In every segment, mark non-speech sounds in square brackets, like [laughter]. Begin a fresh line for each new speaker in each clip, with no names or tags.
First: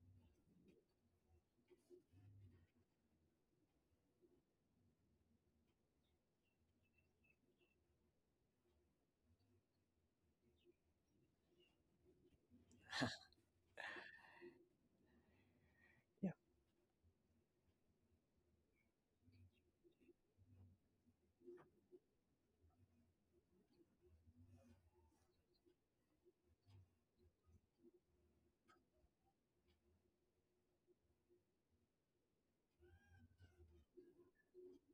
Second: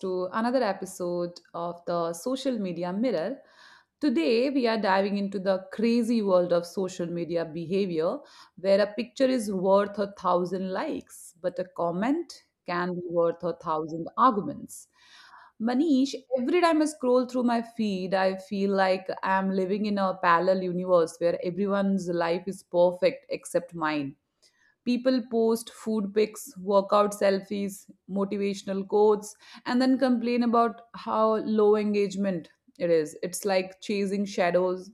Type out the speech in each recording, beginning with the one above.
to another episode of the Social Media Mirror. Today, we are diving into the crazy world of social media behavior where a picture is worth a thousand likes, but a comment can be worth a thousand arguments. Manish,
Yeah.
every time I scroll through my feed, I feel like I'm living in a parallel universe where everyone's life is perfect except mine. People post food pics, workout selfies, motivational quotes, and then complain about how low engagement it is. It's like chasing shadows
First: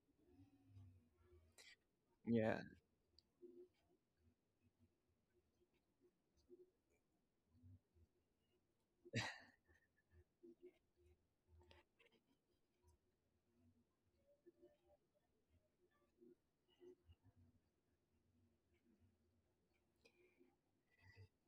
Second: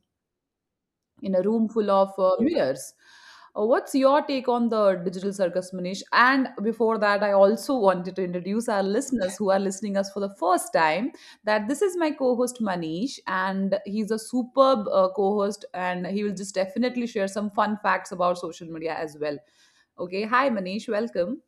in a room full of
Yeah.
mirrors. What's your take on the digital circus, Manish? And before that, I also wanted to introduce our listeners who are listening us for the first time. That this is my co-host Manish, and he's a superb co-host, and he will just definitely share some fun facts about social media as well. Okay, hi Manish, welcome.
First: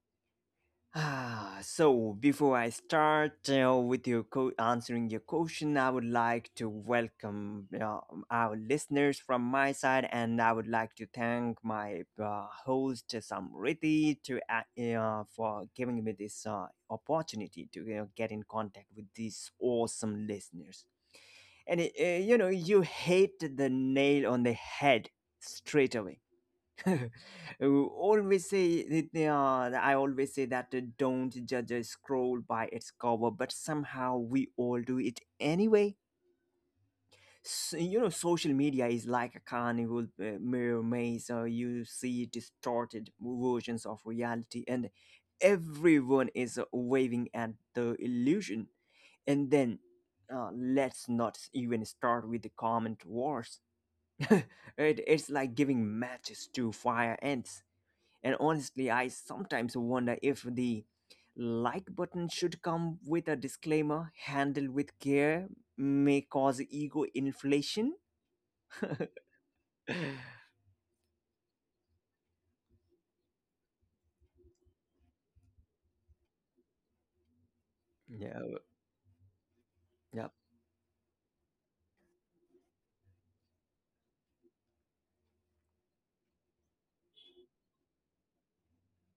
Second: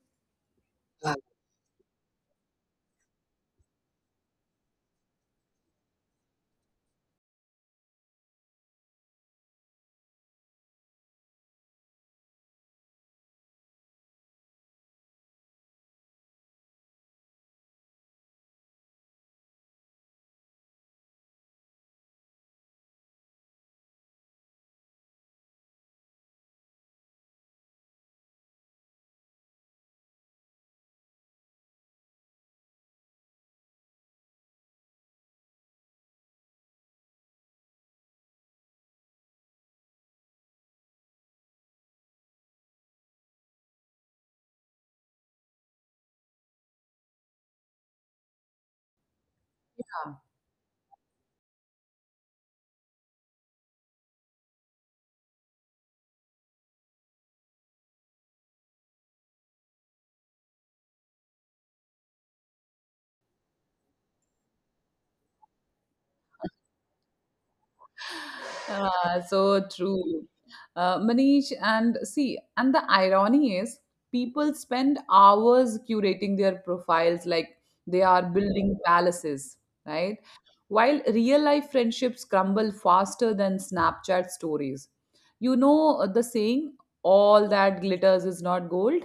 So before I start answering your question, I would like to welcome our listeners from my side, and I would like to thank my host Samriti to for giving me this opportunity to get in contact with these awesome listeners. And you know, you hit the nail on the head straight away. [laughs] I always say that don't judge a scroll by its cover, but somehow we all do it anyway. So, you know, social media is like a carnival mirror maze. You see distorted versions of reality, and everyone is waving at the illusion. And then, let's not even start with the comment wars. [laughs] it, it's like giving matches to fire ants, and honestly, I sometimes wonder if the like button should come with a disclaimer: handle with care, may cause ego inflation.
Ah, so
[laughs]
true. Manish, and see, and the irony is, people spend hours curating their profiles like they are
Yeah,
building palaces,
yeah,
right? While real life friendships crumble faster than Snapchat stories. You know the saying, all that glitters is not gold?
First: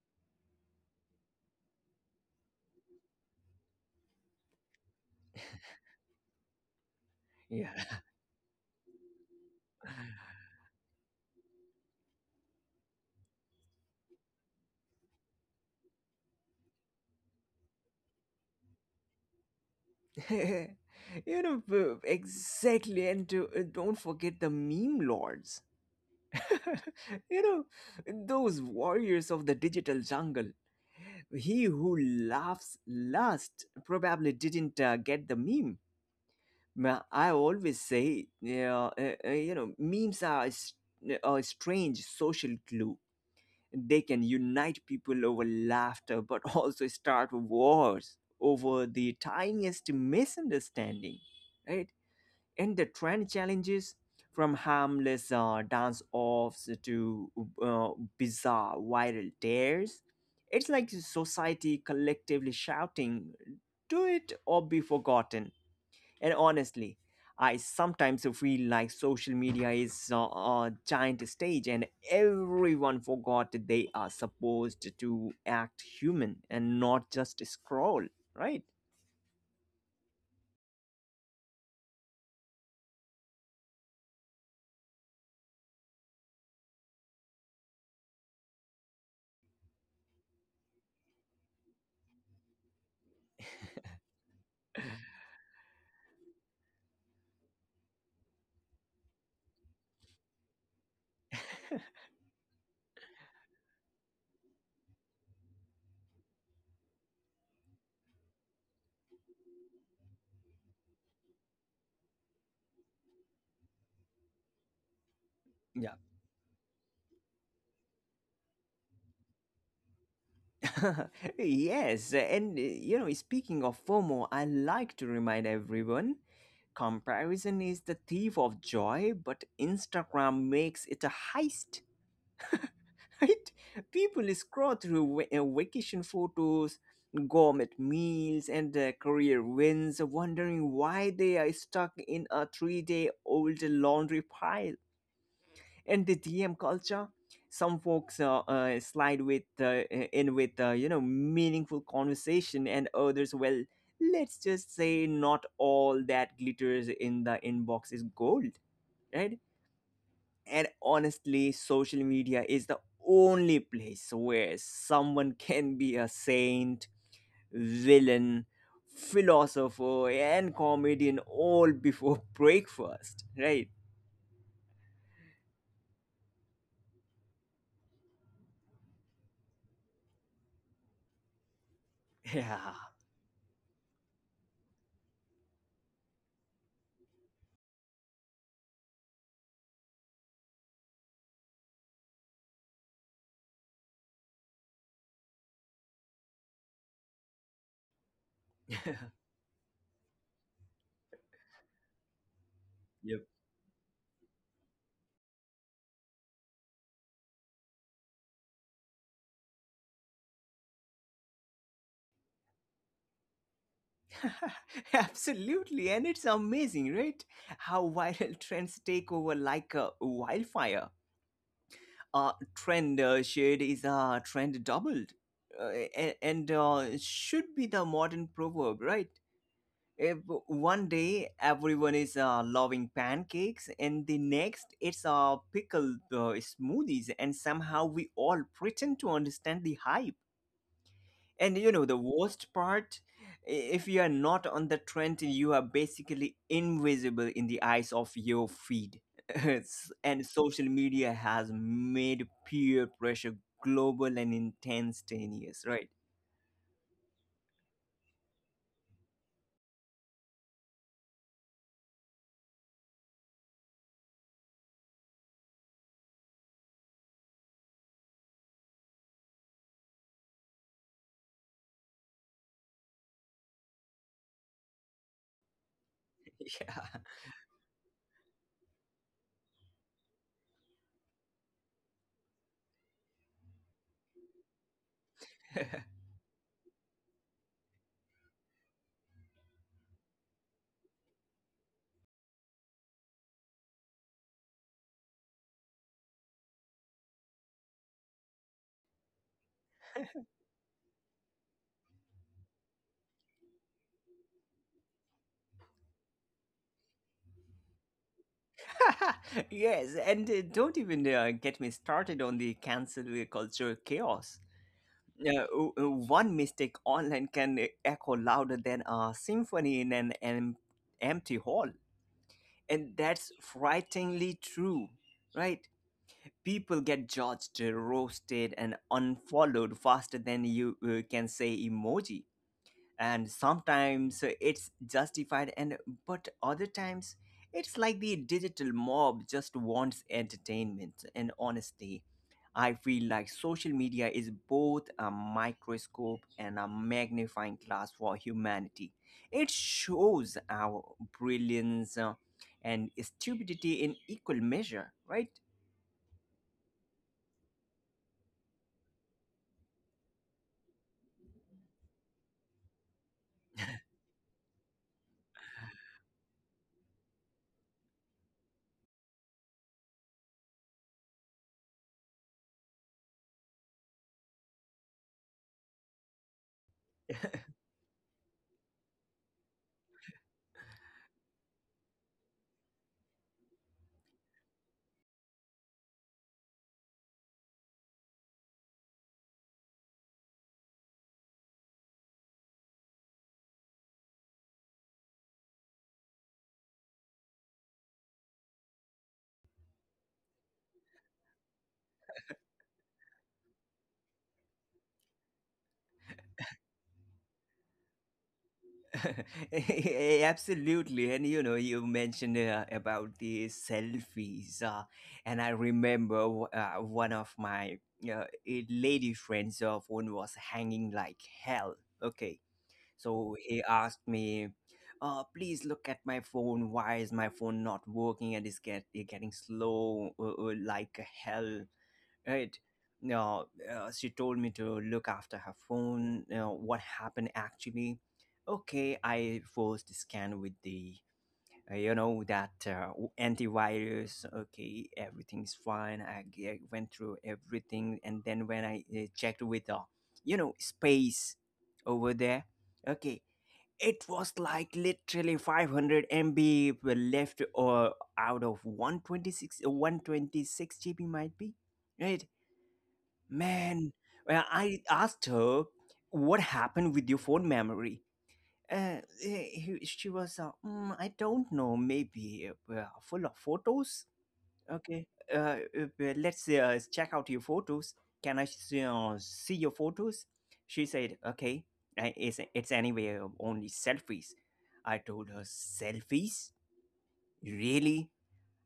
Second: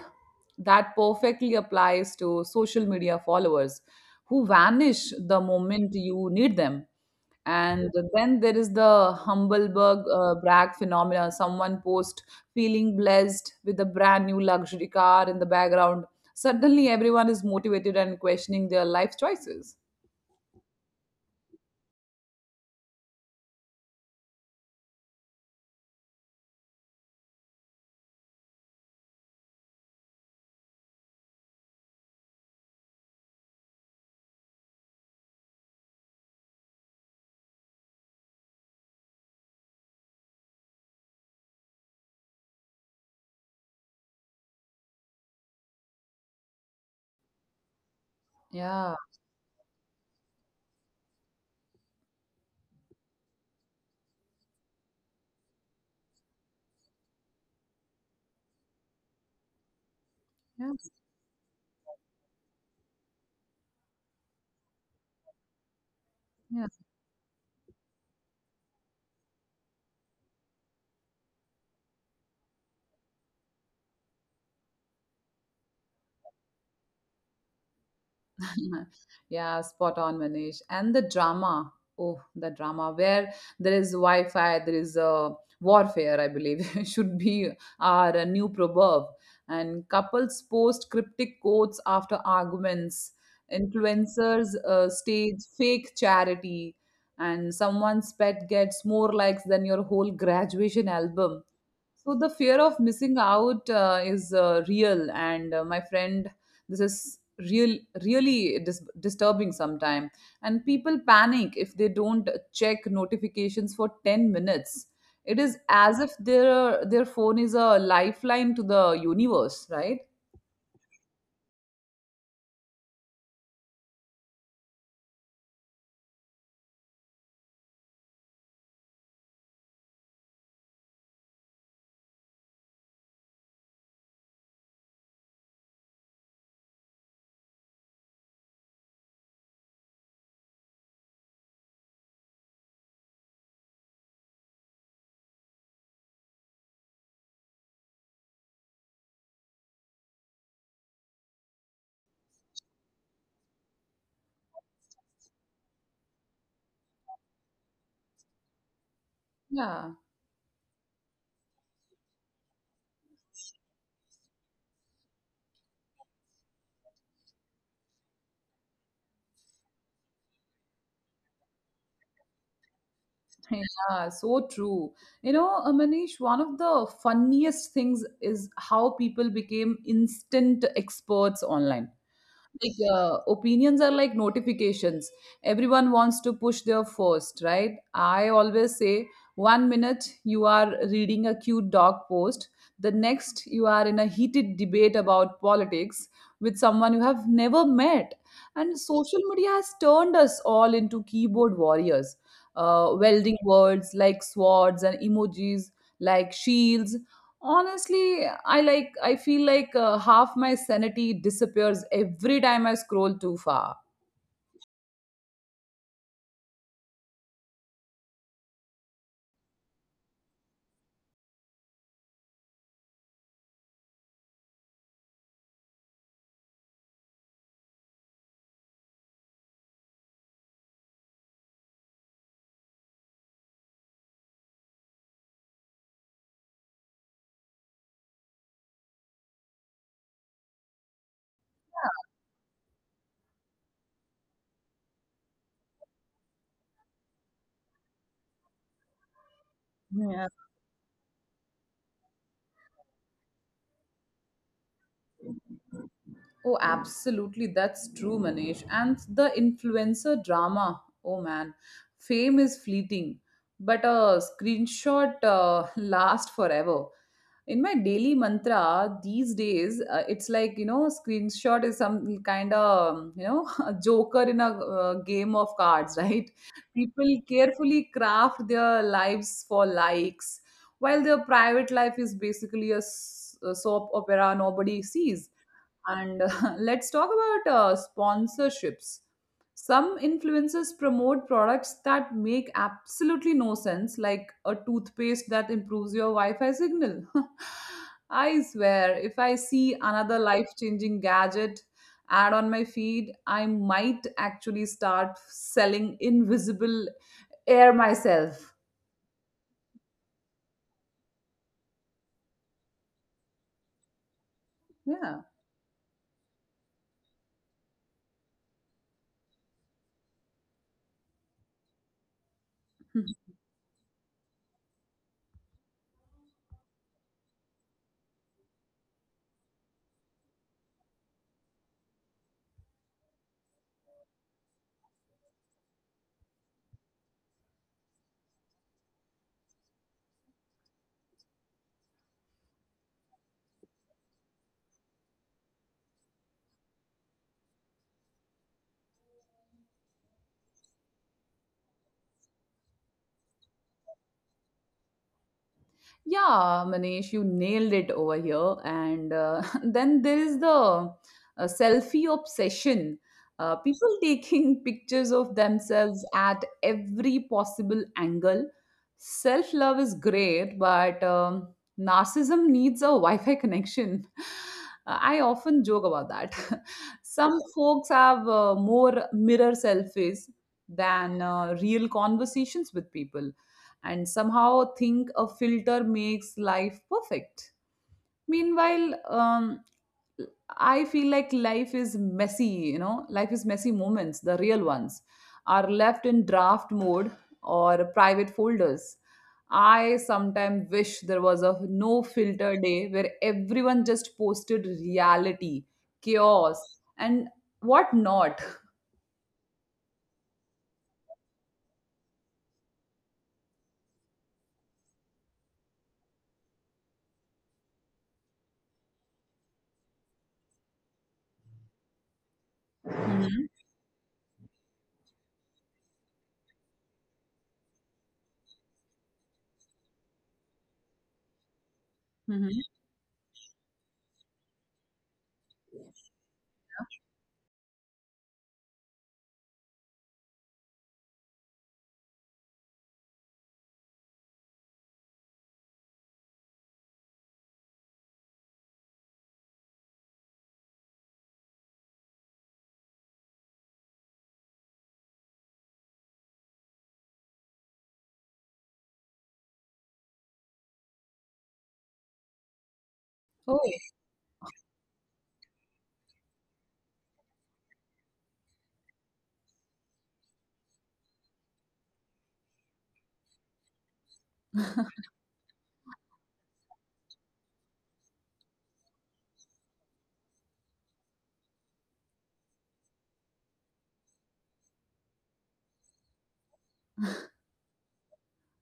That perfectly applies to social media followers who vanish the moment you need them.
yeah.
And then there is the Humbleberg brag phenomena. Someone post feeling blessed with a brand new luxury car in the background. Suddenly, everyone is motivated and questioning their life choices.
[laughs] You know, exactly. Don't forget the meme lords. [laughs] You know, those warriors of the digital jungle. He who laughs last probably didn't get the meme. I always say, yeah, you know, memes are a strange social glue. They can unite people over laughter, but [laughs] also start wars over
Yeah.
the tiniest misunderstanding, right? And the trend challenges, from harmless dance offs to uh, bizarre viral dares. It's
Yes.
like society collectively shouting, do it or be forgotten, and
Yes.
honestly, I sometimes feel like social media is a giant stage and everyone forgot that they are supposed to act human and not just scroll, right?
[laughs] yeah, spot on, Manish. And the drama. Oh, the drama where there is Wi Fi, there is warfare, I believe, [laughs] should be our new proverb. And couples post cryptic quotes after arguments, influencers stage fake charity, and someone's pet gets more likes than your whole graduation album. So the fear of missing out is real, and my friend, this is real, really disturbing sometime. And people panic if they don't check notifications for 10 minutes. It is as if their phone is a lifeline to the universe, right?
Yeah. [laughs] Yes, and you know, speaking of FOMO, I like to remind everyone: comparison is the thief of joy, but Instagram makes it a heist, right? People scroll through vacation photos, gourmet meals, and career wins, wondering why they are stuck in a 3 day old laundry pile. And the DM culture, some folks slide with in with you know, meaningful conversation, and others, well, let's just say not all that glitters in the inbox is gold, right?
Yeah,
And honestly, social media is the only place where someone [laughs] can be a saint, villain, philosopher, and comedian all before [laughs] breakfast,
[laughs]
right?
yeah, so true. You know, Manish, one of the funniest things is how people became instant experts online like
Yeah.
opinions are like notifications. Everyone wants to push their first, right? I always say, one minute you are reading a cute dog post, the next you are in a heated debate about politics with someone you have never met. And social
[laughs]
media has turned us all into keyboard warriors,
Yep.
welding words like swords and emojis like shields. Honestly, I I feel like half my sanity disappears every time I scroll too far.
[laughs] Absolutely, and it's amazing, right? How viral [laughs] trends take over like a wildfire. Trend shared is a trend doubled and should be the modern proverb, right? If one day everyone is loving pancakes and the next it's pickle smoothies, and somehow we all pretend to understand the hype. And you know, the worst part, if you are not on the trend, you are basically invisible in the eyes of your feed. [laughs] And
Yeah.
social media has made peer pressure global and instantaneous, right?
Oh, absolutely. That's true, Manish. And the influencer drama. Oh, man. Fame is fleeting, but a screenshot [laughs] lasts forever. In my daily mantra these days, it's like, you know, screenshot is some kind of you know, [laughs] a joker in a game of cards, [laughs] right?
[laughs] Yeah.
People carefully craft their lives for likes while their private life is a soap opera nobody sees.
[laughs]
And [laughs] let's talk about sponsorships. Some influencers promote products that make absolutely no sense, like a toothpaste that improves your Wi Fi signal. [laughs] I swear, if I see another life changing gadget ad on my feed, I might actually start selling invisible air myself.
[laughs] Yes, and don't even get me started on the cancel culture chaos.
Yeah.
Yeah, one mistake online can echo louder than a symphony in an empty hall. And that's frighteningly true, right? People get judged, roasted, and unfollowed faster than you can say emoji, and sometimes it's justified, and but other times it's like the digital mob just wants entertainment. And honesty, I feel like social media is both a microscope and a magnifying glass for humanity. It shows our brilliance and stupidity in equal measure, right?
Yeah, Manish, you nailed it over here. And [laughs] then there is the selfie obsession. People taking [laughs] pictures of themselves at every possible angle. Self love is great, but narcissism needs a Wi Fi connection. [laughs] I often joke about that. [laughs] Some folks have more mirror selfies than real conversations with people and somehow think a filter makes life perfect. Meanwhile, I feel like life is messy moments, the real ones are left in draft mode or private folders. I sometimes wish there was a no filter day where everyone just posted reality, chaos, and what not.
[laughs] Absolutely. And you know, you mentioned about the selfies. And I remember one of my lady friends' phone was hanging like hell. Okay. So
Mhm,
he asked me, please look at my phone. Why is my phone not working? And it's getting slow like hell,
mhm.
right? Now, she told me to look after her phone. You know, what happened, actually? Okay, I forced scan with the you know, that antivirus. Okay, everything's fine. I went through everything, and then when I checked with the you know, space over there. Okay, it was like literally 500 MB were left, or out of 126 126 GB, might be, right?
Oh.
Man, well, I asked her, what happened with your phone memory? Uh, she was, "Mm, I don't know, maybe full of photos." Okay, well, let's check out your photos. Can I see, see your photos? She said, okay, it's anyway only selfies. I told her, selfies? Really?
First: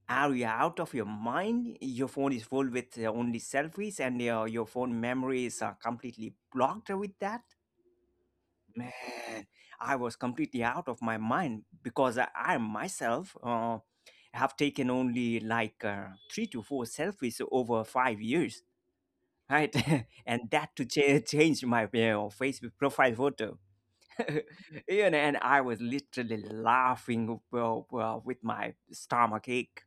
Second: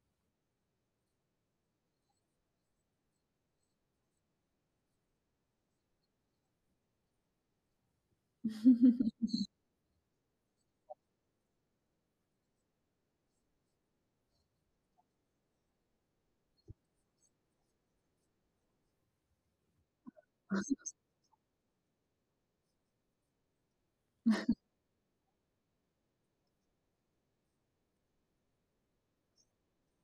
Are you out of your mind? Your phone is full with only selfies, and your phone memory is completely blocked with that.
[laughs]
Man, I was completely out of my mind because I myself have taken only like three to four selfies over 5 years, right? [laughs] And that to change my Facebook profile photo. [laughs] You know, and I was literally laughing with my stomach ache.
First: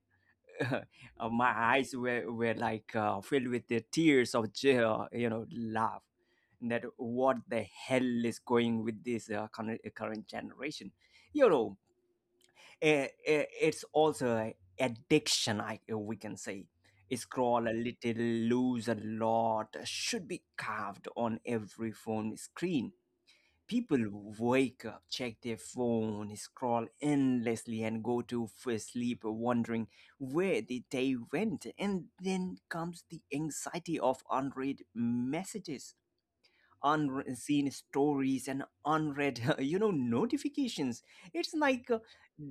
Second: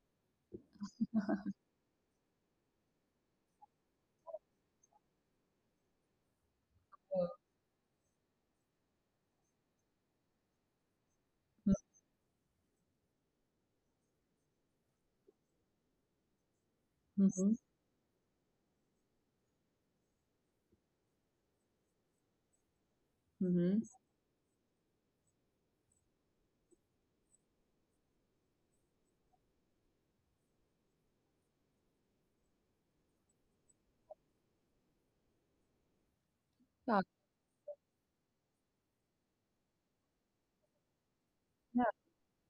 [laughs] My eyes were like filled with the tears of joy, you know, love. That what the hell is going with this current generation? You know, it's also a addiction, I we can say.
Mhm,
Scroll a
mhm,
little, lose a lot, should be carved on every phone screen. People
mhm.
wake up, check their phone, scroll endlessly, and go to sleep wondering where the day went. And then comes the anxiety of unread messages,
[laughs]
unseen stories, and unread, [laughs] you know, notifications. It's
Yeah.
like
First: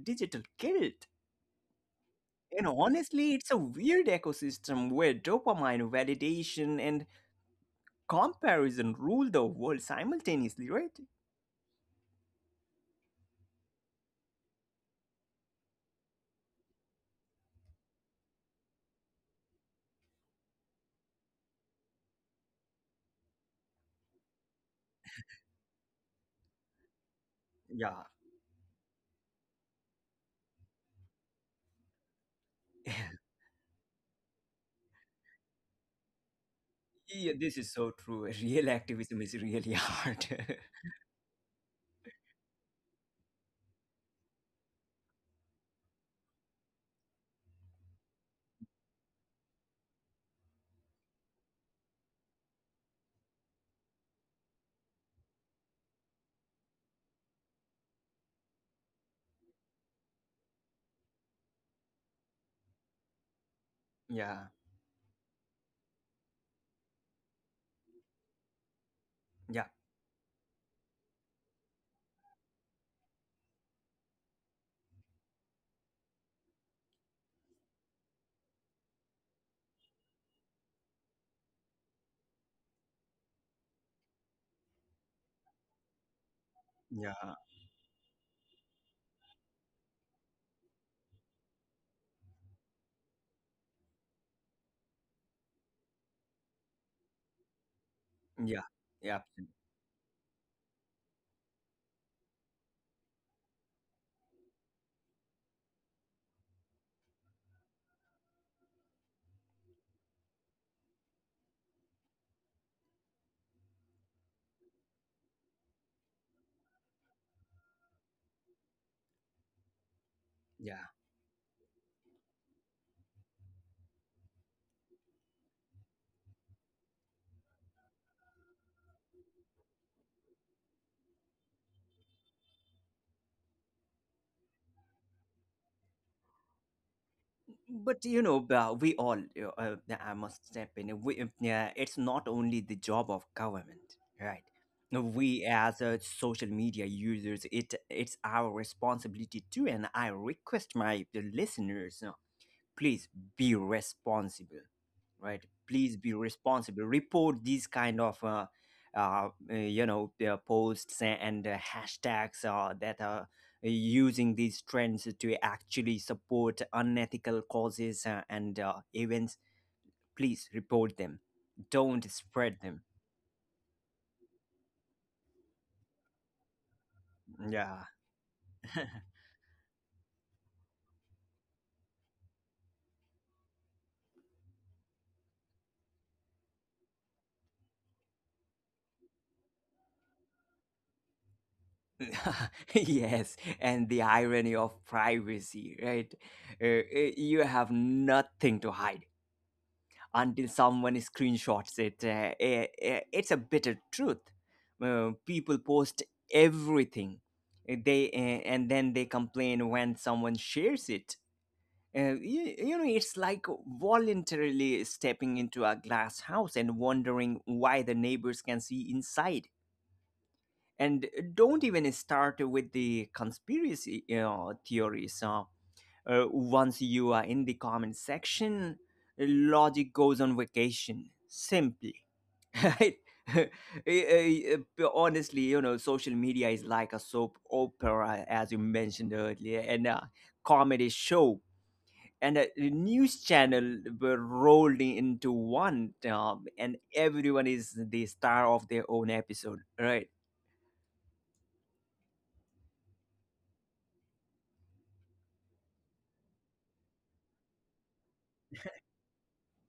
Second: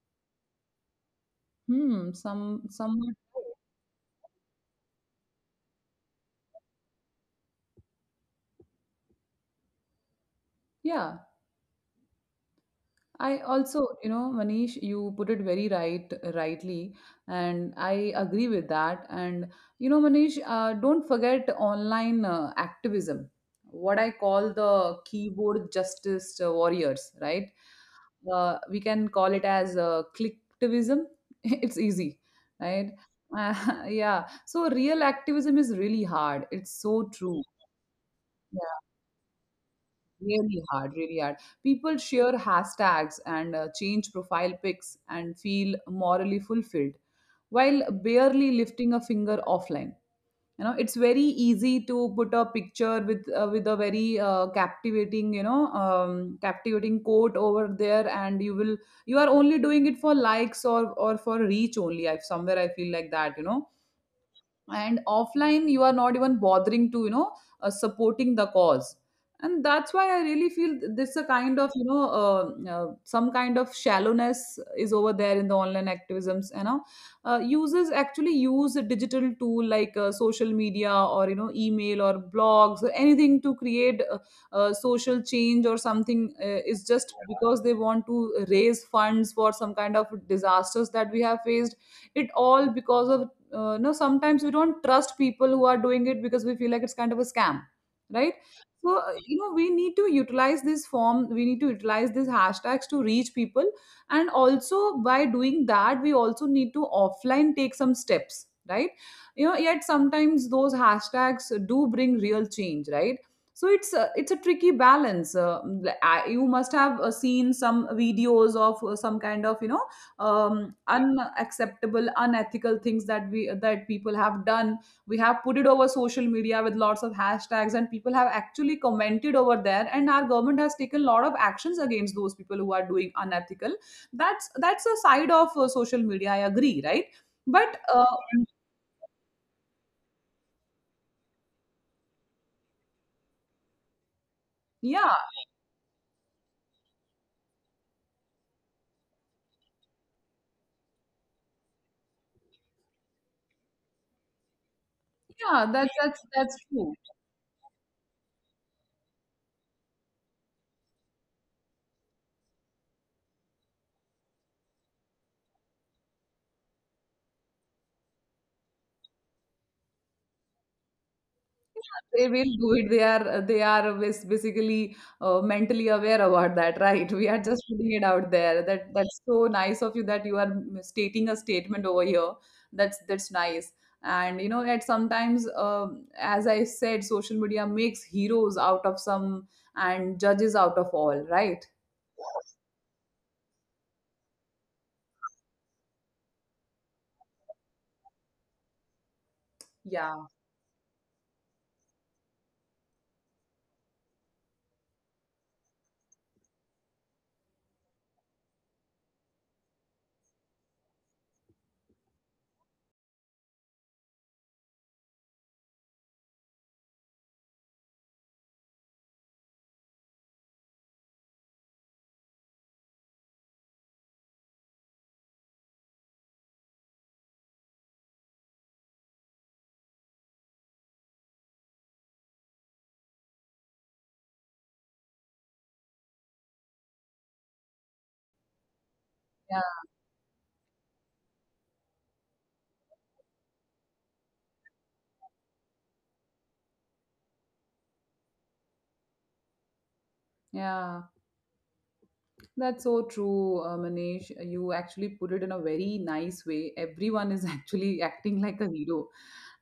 digital guilt.
Hmm, some
And
somewhat
honestly,
right.
it's a weird ecosystem where dopamine, validation, and comparison ruled the world simultaneously, right?
Yeah. I also, you know, Manish, you put it very right, rightly, and I agree with that. And you know, Manish, don't forget online activism, what I call the keyboard justice warriors, right?
Yeah.
We can call it as clicktivism. [laughs] It's easy, right?
[laughs]
Uh, [laughs] yeah. So real activism is really hard. It's so
Yeah.
true.
This is so true. [laughs] Real activism is really hard.
Really
[laughs]
hard, really hard. People share hashtags and change profile pics and feel morally fulfilled while barely lifting a finger offline. You know, it's very easy to put a picture with a very captivating, you know, captivating quote over there, and you are only doing it for likes or for reach only. I feel like that, you know.
Yeah.
And offline you are not even bothering to, you know, supporting the cause,
Yeah.
and that's why I really feel this a kind of, you know, some kind of shallowness is over there in the online activisms, you know. Users actually use a digital tool like social media or, you know, email or blogs or anything to create social change or something, is just
Yeah.
because they want to raise funds for some kind of disasters that we have faced. It all because of no, sometimes we don't trust people who are doing it because we feel like it's kind of a scam, right?
Yeah.
So,
Yeah.
you know, we need to utilize this form. We need to utilize these hashtags to reach people, and also by doing that we also need to offline take some steps, right? You know, yet sometimes those hashtags do bring real change, right? So it's a tricky balance. You must have seen some videos of some kind of, you know,
Yeah.
unacceptable unethical things that we that people have done. We have put it over social media with lots of hashtags, and people have actually commented over there, and our government has taken a lot of actions against those people who are doing unethical. That's a side of social media, I agree, right? But
But you know we all uh, uh, I must step in. Yeah, it's not only the job of government, right? No,
yeah,
we as social media users, it's our responsibility too, and I request my the listeners, please be responsible, right?
yeah,
Please
that's
be
that's
responsible.
true.
Report these kind of you know, posts and hashtags that are using these trends to actually support unethical causes and events. Please report them. Don't
They
spread
will
them.
do it. They are they are basically mentally aware about that, right? [laughs] we are just
Yeah.
putting it out there. That
[laughs]
that's so nice of you that you are stating a statement over here. That's nice. And you know, at sometimes, as I said, social media makes heroes out of some and judges out of all, right?
[laughs] Yes, and the irony of privacy, right? You have nothing to hide
Yeah.
until someone screenshots it. It's a bitter truth. People post everything. They and then they complain when someone shares it. You know, it's like voluntarily stepping into a glass house and wondering why the neighbors can see inside. And don't even start with the conspiracy, you know, theories. Once you are in the comment section, logic goes on vacation. Simply, [laughs] right? Eh, Honestly, you know, social media is like a soap opera, as you mentioned earlier,
Yeah,
and a comedy show and a news channel were rolled into one, and everyone is the star of their own episode, right?
yeah. That's so true, Manish. You actually put it in a very nice way. Everyone is [laughs] actually acting like a hero.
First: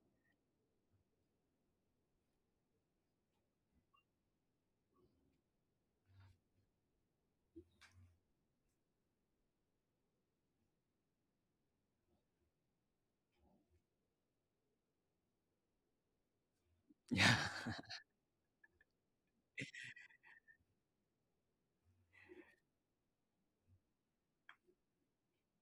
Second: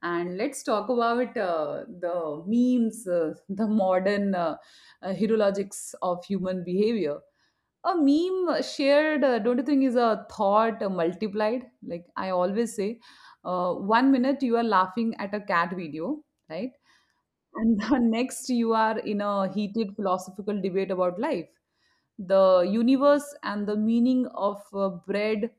And let's talk about the memes, the modern herologics of human behavior. A meme shared, don't you think, is a thought multiplied? Like I always say, one minute you are laughing at a cat video, right? And
[laughs]
the [laughs] next you are in a heated philosophical debate about life, the universe, and the meaning of bread.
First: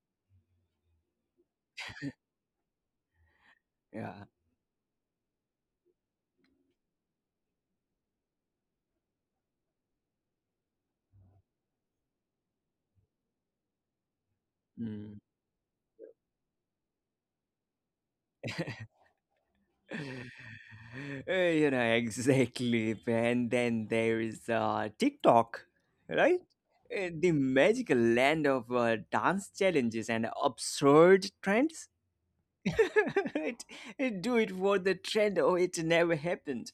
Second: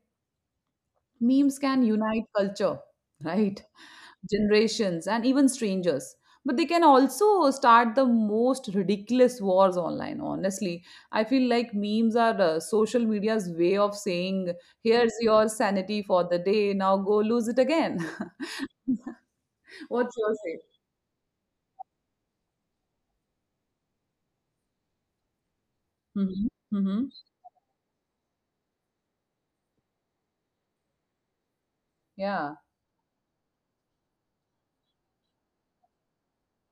Memes can unite culture, [laughs] right,
Yeah.
generations, and even strangers, but they can also start the most ridiculous wars online. Honestly, I feel like memes are social media's way of saying, here's
Mm.
your sanity for the day, now go lose it again. [laughs] what's
[laughs]
your say?
You know, exactly. And then there is TikTok, right?
Mm-hmm. Mm-hmm.
The magical land of dance challenges and absurd trends.
Yeah.
[laughs] Right? Do it for the trend or it never happened.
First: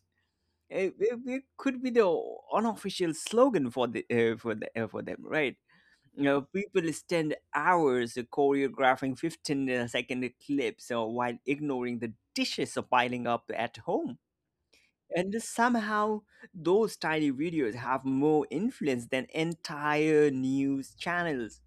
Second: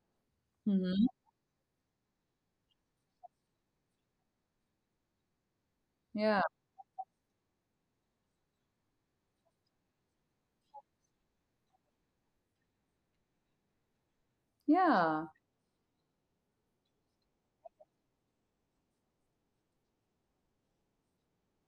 Mm-hmm.
It could be the unofficial slogan for the for them, right? You
Yeah,
know, people spend hours choreographing 15-second clips while ignoring the dishes piling up at home.
yeah,
And somehow, those tiny videos have more influence than entire news channels.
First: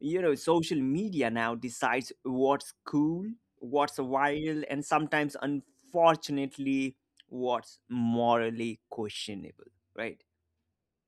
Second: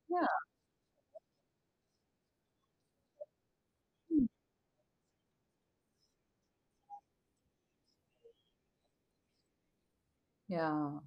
You
yeah,
know, social media now decides what's cool, what's viral, and sometimes, unfortunately, what's morally questionable, right?
yeah.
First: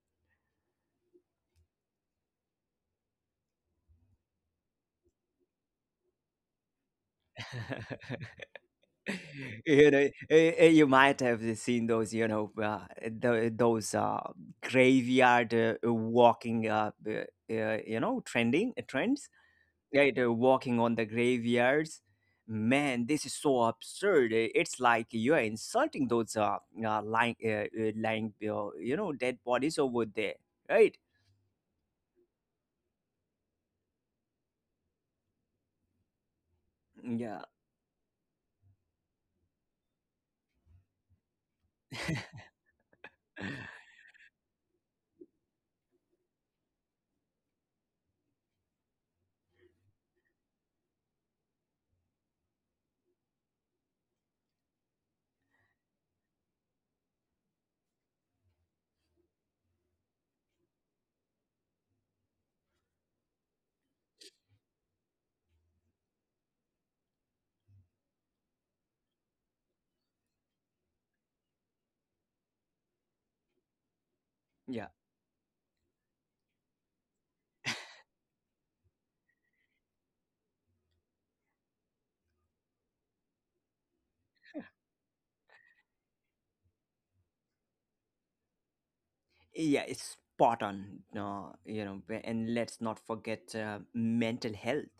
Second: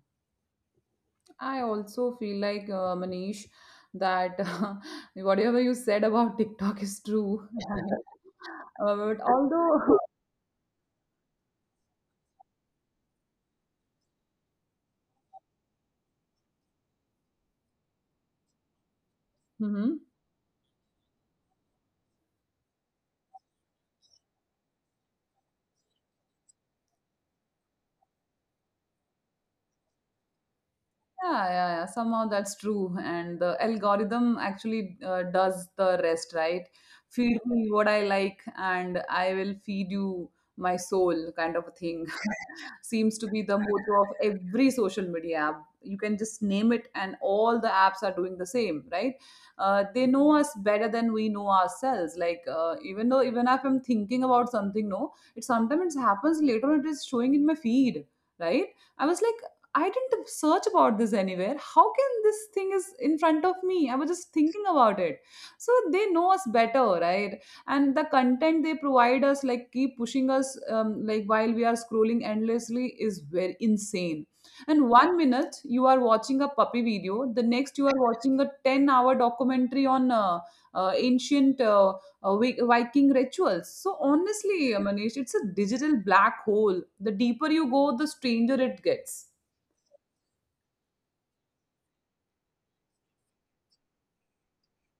I also feel like, Manish, that [laughs] whatever you said about TikTok is true.
[laughs]
But
[laughs] You
although,
know, you might have seen those, you know, those graveyard walking, you know, trending trends,
[laughs] Mhm.
right? Walking on the graveyards. Man, this is so absurd. It's like you are insulting those lying, you know, dead bodies over there, right?
Yeah, yeah, yeah. Somehow that's true. And the algorithm actually does the rest, right? Feed
Yeah,
me what I like, and I will feed you my soul, kind of a thing. [laughs] Seems to be the
[laughs]
motto of every social media app. You can just name it, and all the apps are doing the same, right? They know us better than we know ourselves. Like, even if I'm thinking about something, no, it sometimes happens later, it is showing in my feed, right? I was like, I didn't search about this anywhere. How can this thing is in front of me? I was just thinking about it. So they know us better, right? And the content they provide us, like keep pushing us, like while we are scrolling endlessly, is very insane.
yeah.
And one minute you are watching a puppy video, the next you are watching a 10-hour documentary on ancient Viking rituals. So honestly, Manish, it's a digital black hole. The deeper you go, the stranger it gets.
Yeah, it's spot on. You know, and let's not forget mental health,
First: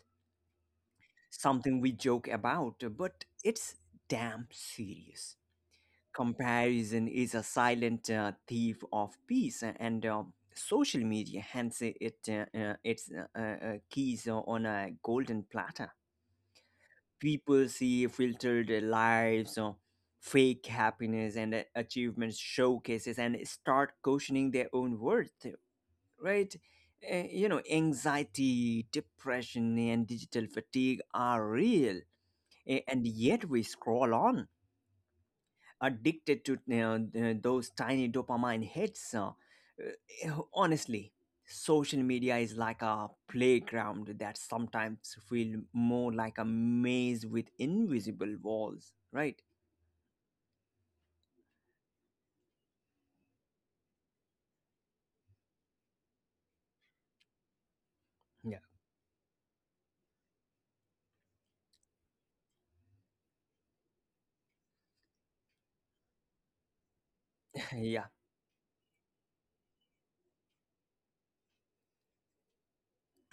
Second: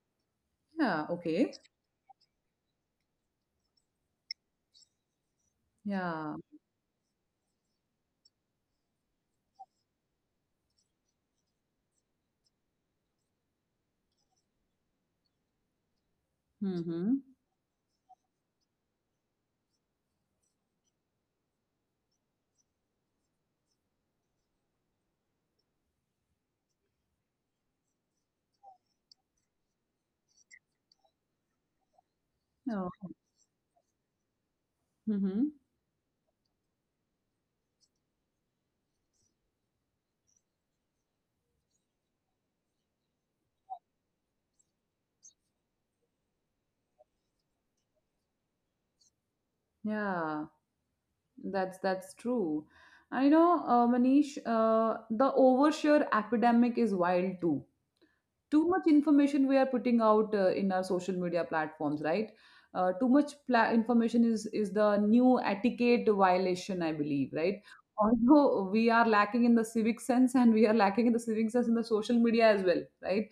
Yeah, okay.
something we joke about, but it's damn serious.
Yeah.
Comparison is a silent thief of peace, and social media hands it its keys on a golden platter.
Mhm.
People see filtered lives, fake happiness, and achievements showcases, and start questioning their own worth, right? You know, anxiety, depression, and digital fatigue are real,
Oh.
and yet we scroll on,
Mhm.
addicted to you know, those tiny dopamine hits. Honestly, social media is like a playground that sometimes feel more like a maze with invisible walls, right?
Yeah. That's true. And you know, Manish, the overshare epidemic is wild too.
Yeah,
Too much information we are putting out in our social media platforms, right? Too much information is the new etiquette violation, I believe, right?
[laughs] yeah.
Although we are lacking in the civic sense and we are lacking in the civic sense in the social media as well, right?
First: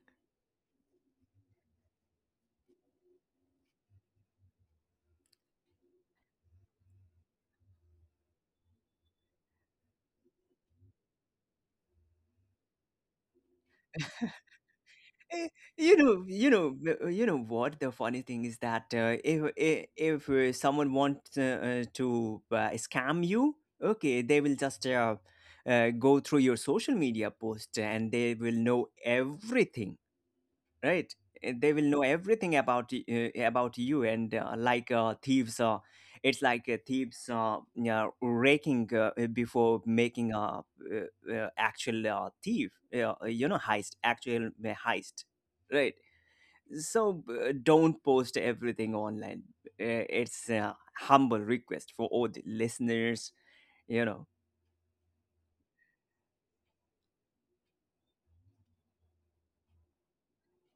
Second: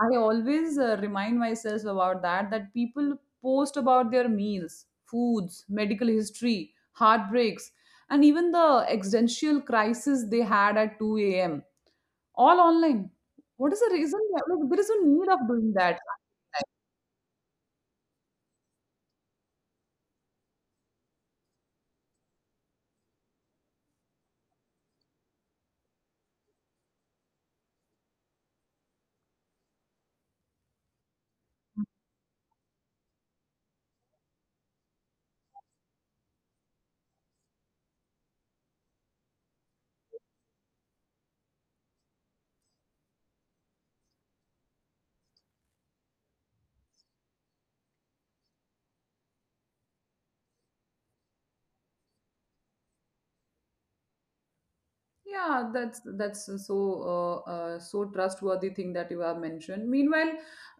I always remind myself about that people post about their meals, foods, medical history, heartbreaks, and even the existential crisis they had at 2 a.m. all online. What is the reason? Like, there is no need of
Eh,
doing
You
that.
know, you know, uh, you know what the funny thing is that if someone wants to scam you, okay, they will just go through your social media post and they will know everything, right. They will know everything about you and like thieves, yeah, raking, before making a actual thief you know heist actual heist, right. So don't post everything online. It's a humble request for all the listeners you know
Yeah, that's so so trustworthy thing that you have mentioned. Meanwhile,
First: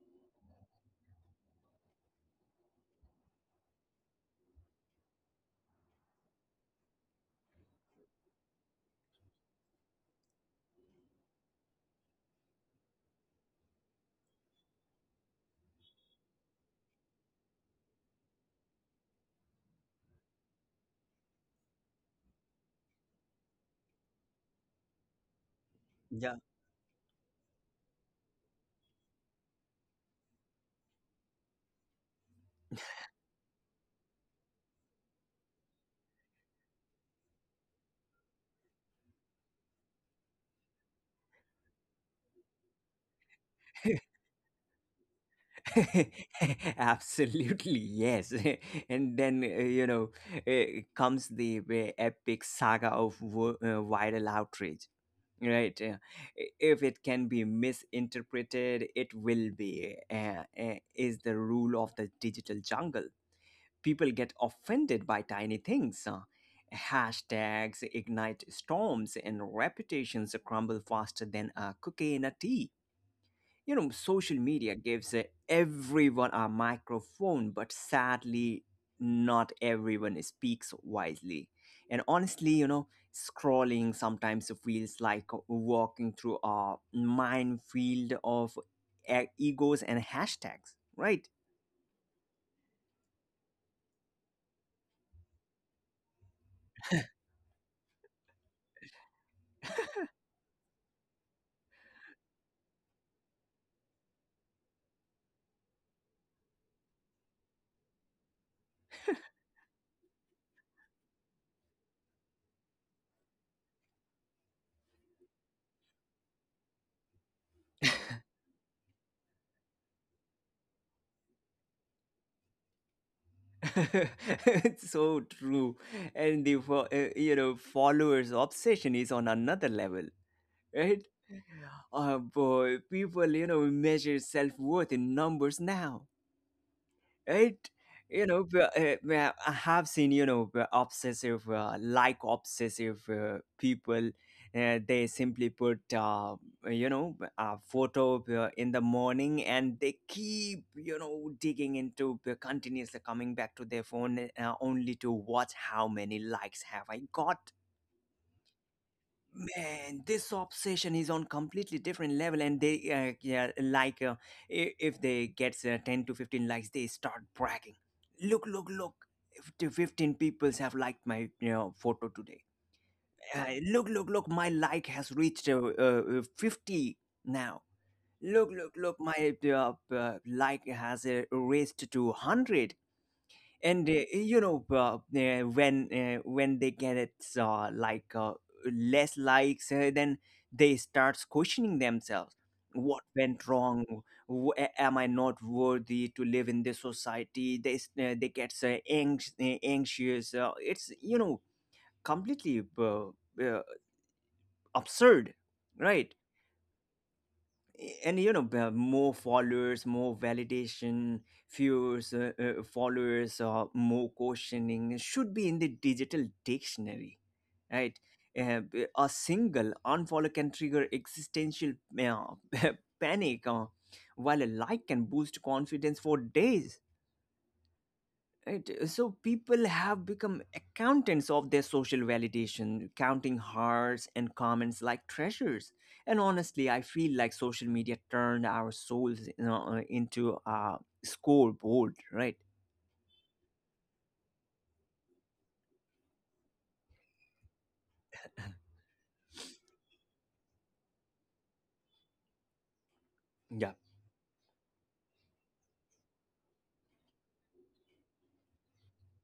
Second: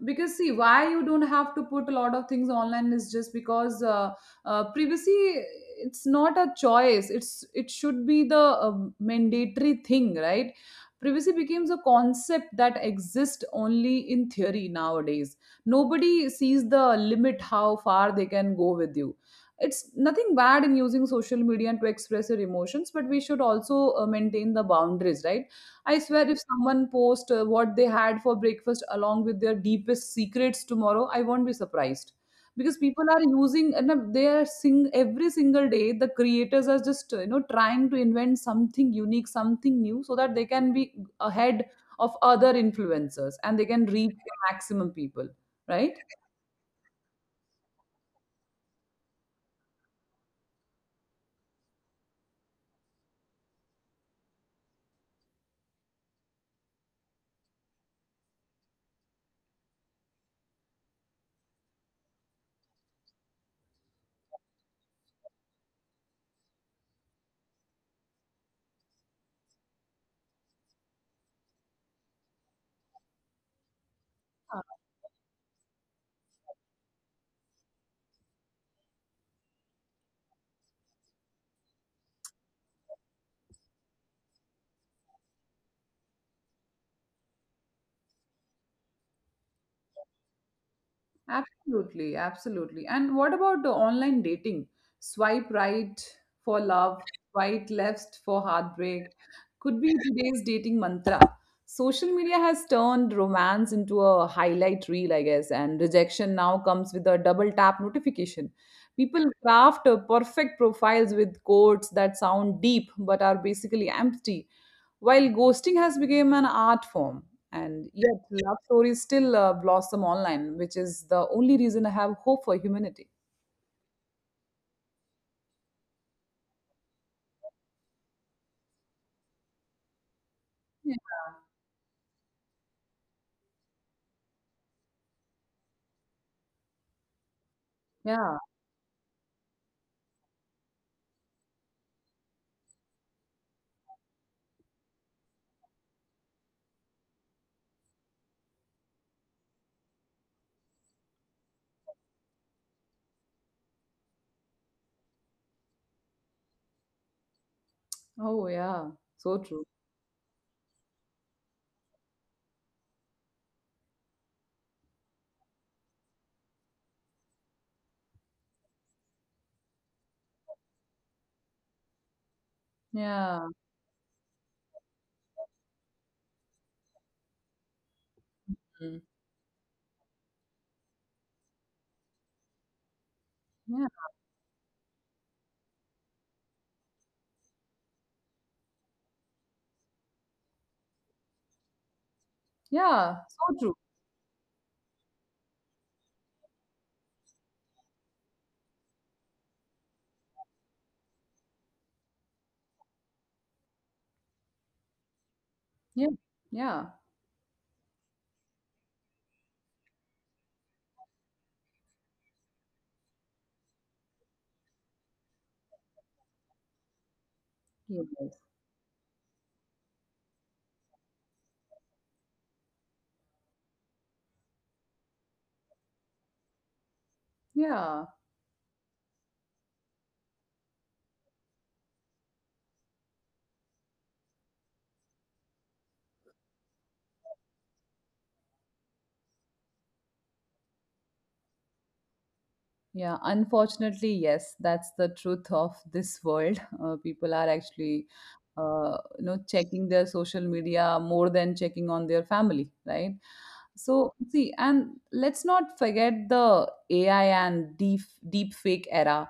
because see why you don't have to put a lot of things online is just because privacy, it's not a choice. It should be the mandatory thing, right? Privacy becomes a concept that exists only in theory nowadays. Nobody sees the limit how far they can go with you. It's nothing bad in using social media and to express your emotions, but we should also maintain the boundaries, right? I swear, if
Yeah.
someone posts what they had for breakfast along with their deepest secrets tomorrow, I won't be surprised, because people are using and they are sing every single day. The creators are just trying to invent something unique, something new, so that they can be ahead of other influencers and they can reach the maximum people, right?
[laughs] Absolutely, yes. [laughs] And then, uh, comes the epic saga of viral outrage, right? If it can be misinterpreted, it will be, is the rule of the digital jungle. People get offended by tiny things. Hashtags ignite storms and reputations crumble faster than a cookie in a tea. You know, social media gives everyone a microphone, but sadly, not everyone speaks wisely. And honestly, you know, scrolling sometimes feels like walking through a minefield of egos and hashtags, right?
Absolutely, absolutely. And what about the online dating? Swipe right for love, swipe left for heartbreak. Could be today's dating mantra. Social media has turned romance into a highlight reel, I guess, and rejection now comes with a double tap notification. People craft perfect profiles with quotes that sound deep but are basically empty, while ghosting has become an art form. And yet, love stories still blossom online, which is the only reason I have hope for humanity.
[laughs] It's so true. And the you know, followers obsession is on another level,
Yeah.
right. Boy, people, you know, measure self-worth in numbers now, right. You
Yeah.
know, I have seen, you know, b- obsessive like obsessive people. They simply put, you know, a photo in the morning and they keep, you know, digging into, continuously coming back to their phone only to watch how many likes have I got.
Oh, yeah. So true.
Man, this obsession is on completely different level, and they, if they gets 10 to 15 likes, they start bragging. Look, look, look! If the 15 peoples have liked my, you know, photo today.
Yeah.
Look, look, look! My like has reached 50 now. Look, look, look!
Mm.
My like has raised to 100.
Yeah.
And when they get it, less likes, then they start questioning themselves, what
Yeah.
went
So true.
wrong. Am I not worthy to live in this society? They get anxious. It's, you know, completely uh, absurd,
Yeah.
right.
Yeah.
And you know, more followers, more validation, viewers, followers, more questioning should be in the digital dictionary, right.
Yes.
A single unfollow can trigger existential, uh, [laughs] panic, while a like can boost confidence for days.
Yeah.
Right. So people have become accountants of their social validation, counting hearts and comments like treasures. And honestly, I feel like social media turned our souls, you know, into a scoreboard, right?
Yeah, unfortunately, yes, that's the truth of this world. [laughs] People are actually checking their social media more than checking on their family, right?
Yeah,
So, see, and let's not forget the AI and deep fake era.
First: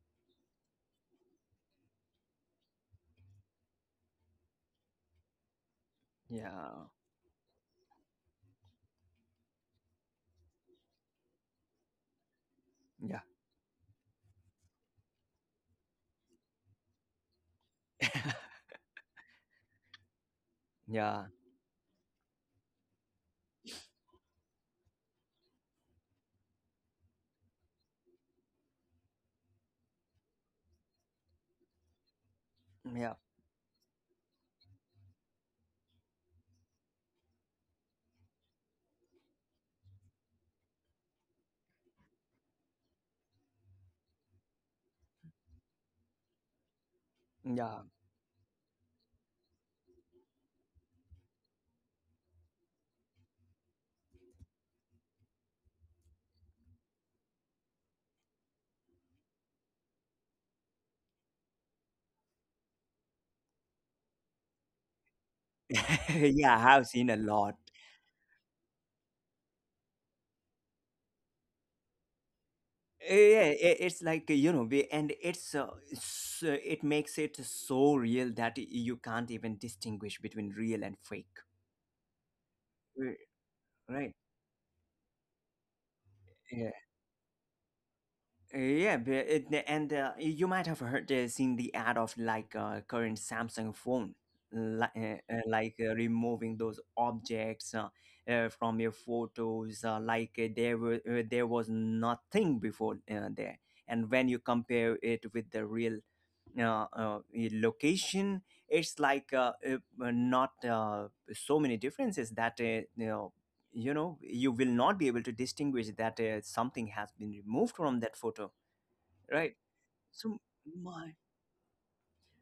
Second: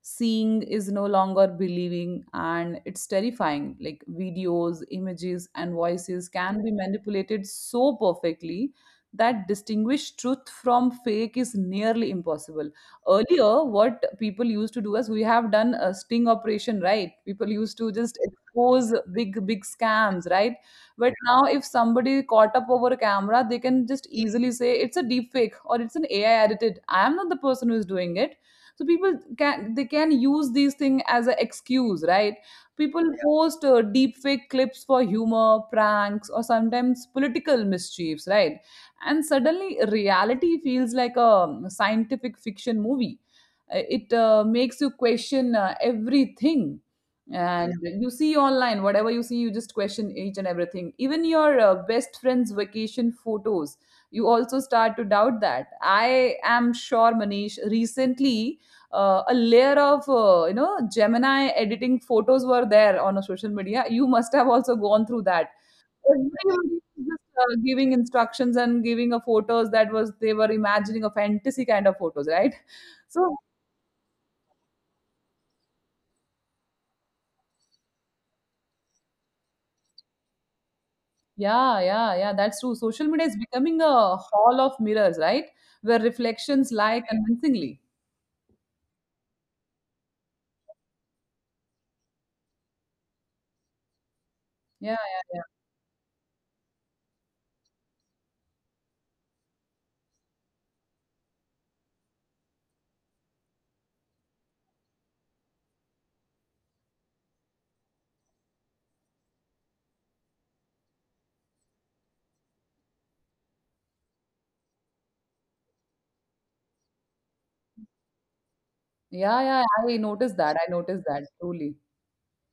Seeing is no longer believing, and it's terrifying. Like videos, images, and voices can be
yeah,
manipulated so perfectly that distinguish truth from fake is nearly impossible.
yeah,
Earlier, what people used to do is we have done a sting operation, right? People used to just
[laughs]
expose big big scams, right? But
yeah,
now if somebody caught up over a camera, they can just easily say it's a deep fake or it's an ai edited, I am not the person who is doing it. So people can, they can use these things as an excuse, right? people
yeah,
Yeah. post deep fake clips for humor, pranks, or sometimes political mischiefs, right? And suddenly reality feels like a scientific fiction movie. It makes you question everything. And
yeah.
you see online whatever you see, you just question each and everything, even your best friend's vacation photos, you also start to doubt that. I am sure, Manish, recently a layer of gemini editing photos were there on a social media, you must have also gone through that.
[laughs]
Everybody
Yeah, I
was
have seen a
just
lot.
giving instructions and giving a photos that was they were imagining a fantasy kind of photos, right? So
Yeah, it's like, you know, we and it's it makes it so real that you can't even distinguish between real and fake,
yeah, yeah, yeah, that's true. Social media is becoming
right?
a hall of mirrors, right? Where reflections
Yeah,
lie convincingly.
yeah, but it, and you might have heard, seen the ad of like current Samsung phone,
Yeah,
like, removing those objects, from your photos, there were, there was nothing before there. And when you compare it with the real, uh, uh, location, it's like, not so many differences that, you know you know, you will not be able to distinguish that something has been removed from that photo,
yeah, yeah.
right.
I noticed
So
that. I noticed
my
that truly.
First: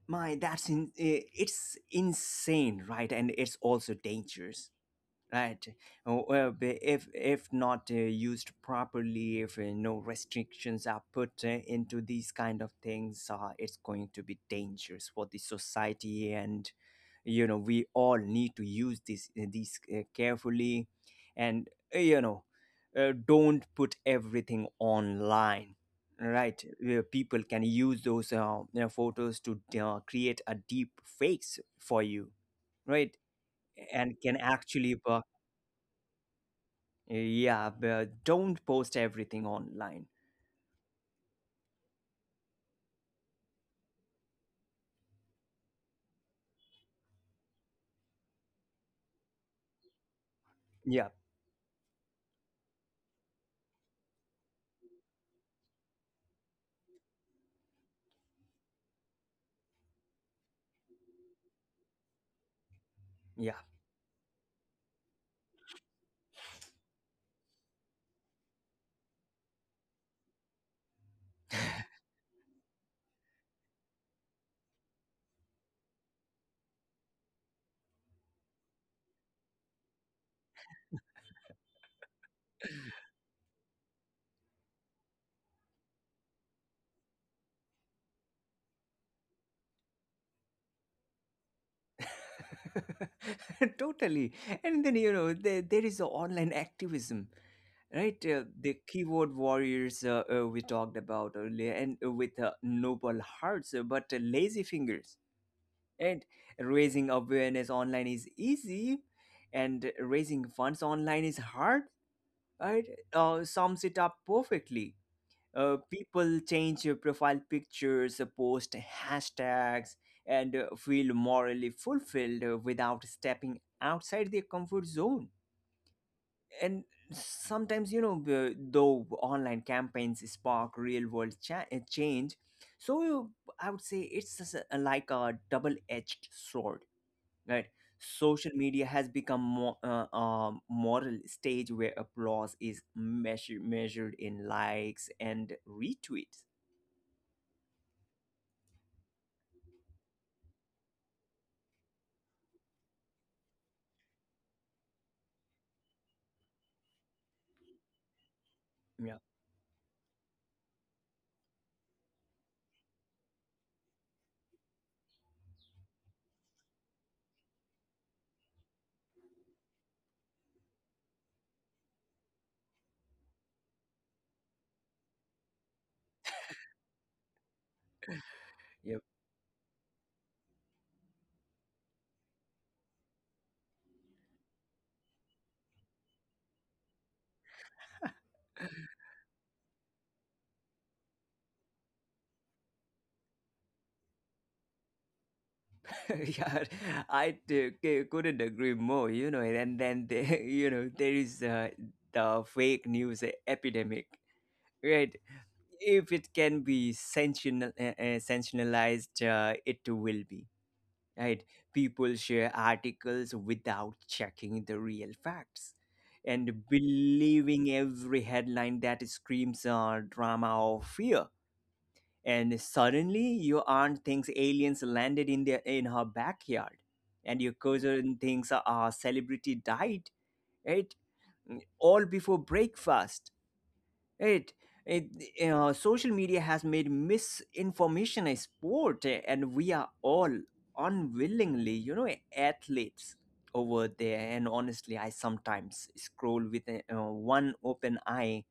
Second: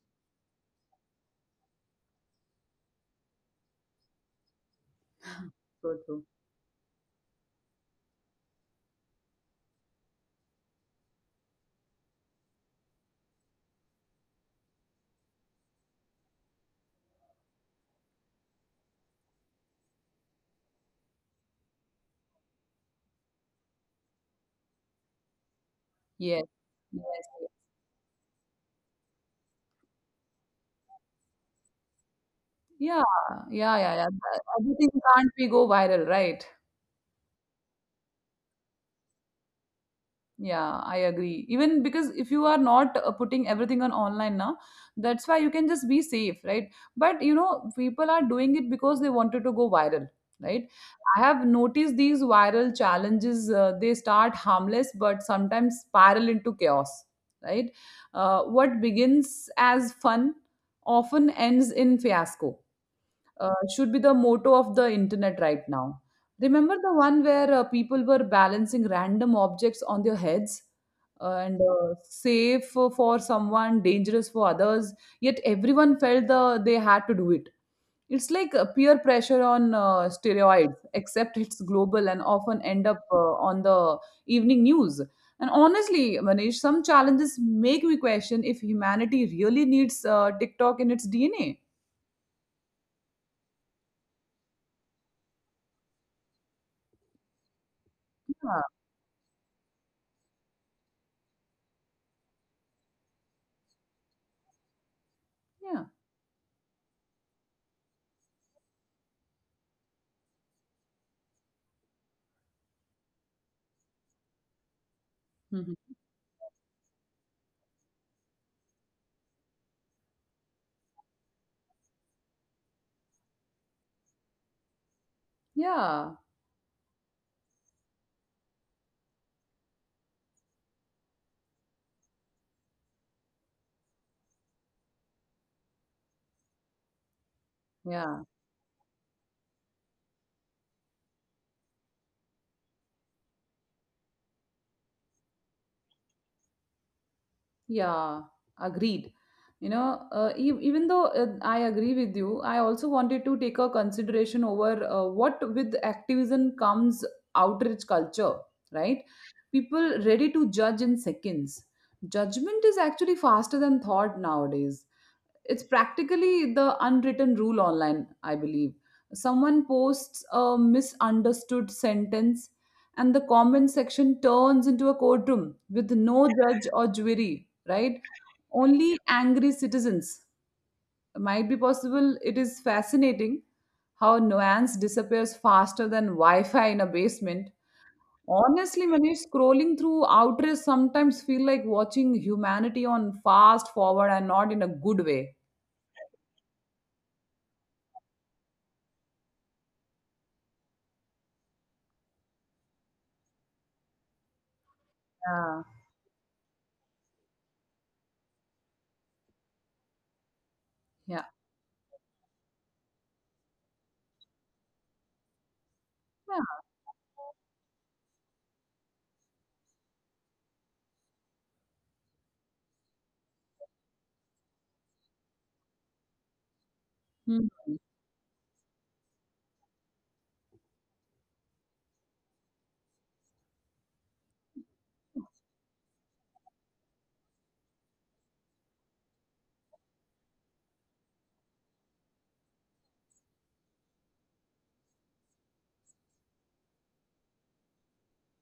my that's in, it's insane, right. And it's also dangerous. Right.
So true.
Oh, well, if not used properly, if no restrictions are put into these kind of things, it's going to be dangerous for the society, and you know, we all need to use this these carefully, and uh, you know don't put everything online.
Yes.
Right, where
Yes.
people can use those, you know, photos to create a deep fakes for you,
Yeah.
right,
Yeah. Yeah. Yeah.
and can
Everything
actually
can't be go viral, right?
yeah, but don't post everything online.
Yeah, I agree. Even because if you are not putting everything on online now, that's why you can just be safe, right? But you know, people are doing it because they wanted to go viral, right?
Yeah,
I have noticed these viral challenges, they start harmless, but sometimes spiral into chaos, right? What begins as fun often ends in fiasco,
yeah,
should be the motto of the internet right now. Remember the one where people were balancing random objects on their heads, and safe for someone, dangerous for others, yet everyone felt the, they had to do it. It's like peer pressure on steroids, except it's global and often end up on the evening news. And honestly, Manish, some challenges make me question if humanity really needs TikTok in its DNA.
[laughs] totally. And then, you know, there is the online activism, right? The
Yeah.
keyword warriors we talked about earlier, and with noble hearts, but lazy fingers.
Yeah.
And raising awareness online is easy, and raising funds online is hard, right? Sums it up perfectly.
Hmm.
People change your profile pictures, post hashtags, and feel morally fulfilled without stepping outside their comfort zone.
Yeah,
And sometimes, you know, though online campaigns spark real world change, so you- I would say it's just like a double edged sword, right?
yeah,
Social media has become more a moral stage where applause is measured in likes and retweets.
yeah, agreed. You know, e even though I agree with you, I also wanted to take a consideration over what with activism comes outrage culture,
Yeah.
right? People ready to judge in seconds. Judgment is actually faster than thought nowadays. It's practically the unwritten rule online, I believe. Someone posts a misunderstood sentence and the comment section turns into a courtroom with no judge or jury, right?
Yep.
Only angry citizens. Might be possible. It is fascinating how nuance disappears faster than wi-fi in a basement. Honestly, Manish, scrolling through outrage sometimes feel like watching humanity on fast forward, and not in a good way.
[laughs] Yeah. I couldn't agree more. You know, and then [laughs] you know there is the fake news epidemic, right? If it can be sensational, sensationalized, it will be,
Yeah.
right. People share articles without checking the real facts, and
Yeah.
believing every headline that screams drama or fear, and suddenly your aunt thinks aliens landed in their in her backyard and your
Mhm.
cousin thinks a celebrity died, right, all before breakfast, right. it, Social media has made misinformation a sport, and we are all unwillingly, you know, athletes over there. And honestly, I sometimes scroll with, one open eye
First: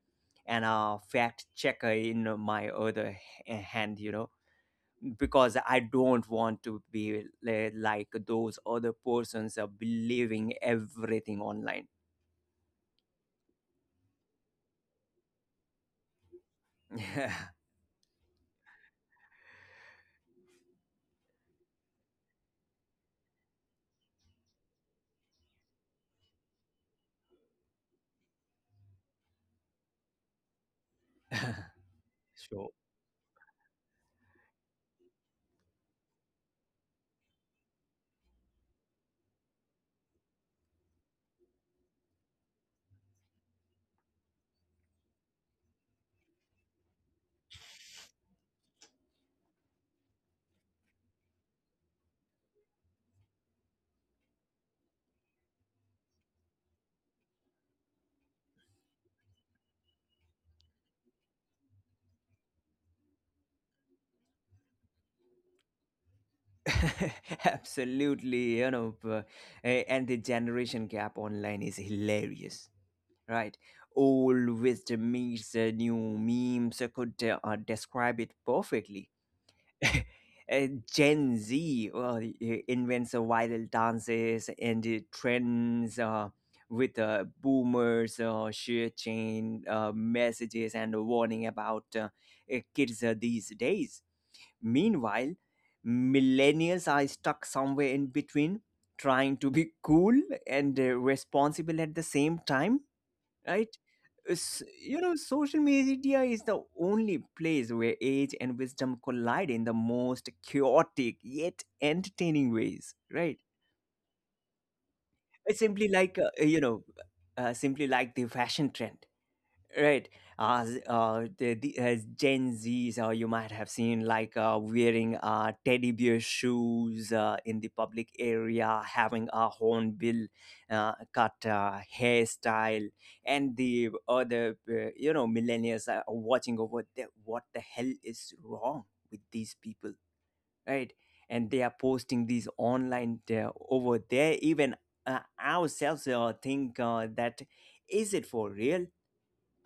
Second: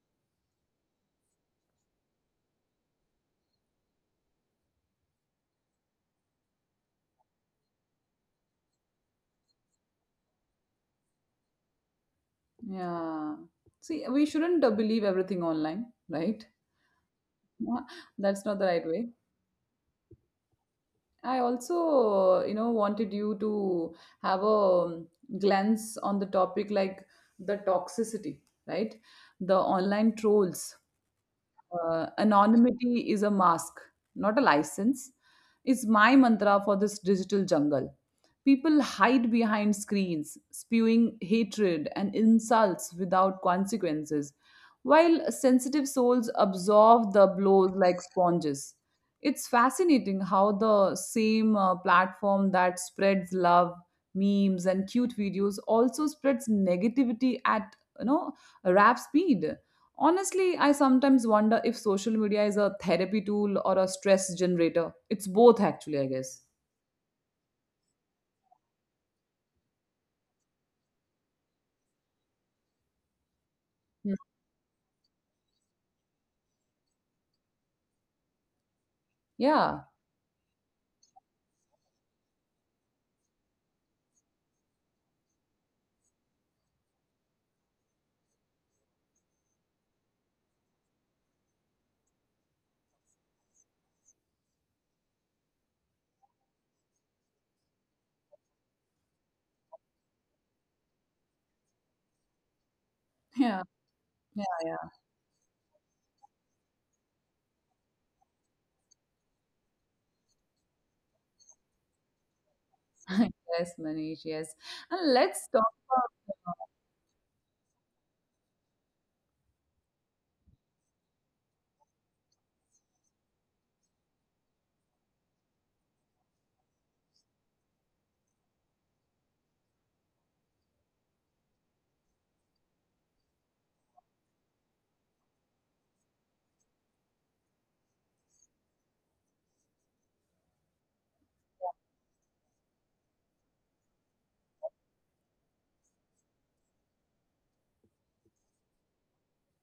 and a fact checker in my other hand, you know, because I don't want to be like those other persons are believing everything online.
Yeah. See, we shouldn't believe everything online, right?
[laughs] Yeah,
Yeah, that's not the right way. I also, wanted you to have a glance on the topic like the toxicity, right? The online trolls.
sure.
Anonymity is a mask, not a license, is my mantra for this digital jungle. People hide behind screens, spewing hatred and insults without consequences, while sensitive souls absorb the blows like sponges. It's fascinating how the same platform that spreads love, memes, and cute videos also spreads negativity at rap speed. Honestly, I sometimes wonder if social media is a therapy tool or a stress generator. It's both, actually, I guess.
[laughs] Absolutely, you know, and the generation gap online is hilarious, right?
Hmm.
Old wisdom meets the new memes. I could describe it perfectly.
Yeah.
[laughs] Gen Z uh, invents viral dances and trends, with boomers share chain messages and warning about kids these days. Meanwhile, millennials are stuck somewhere in between, trying to be cool and responsible at the same time,
[laughs] Yeah,
right?
yeah, yeah.
You know, social media is the only place where age and wisdom collide in the most chaotic yet entertaining ways, right?
[laughs] Yes, Manish. Yes, and let's
It's
talk
simply like,
about.
simply like the fashion trend. Right. As the as Gen Zs, you might have seen like wearing teddy bear shoes in the public area, having a hornbill cut hairstyle, and the other, you know, millennials are watching over the, what the hell is wrong with these people, right? And they are posting these online over there. Even ourselves think that is it for real?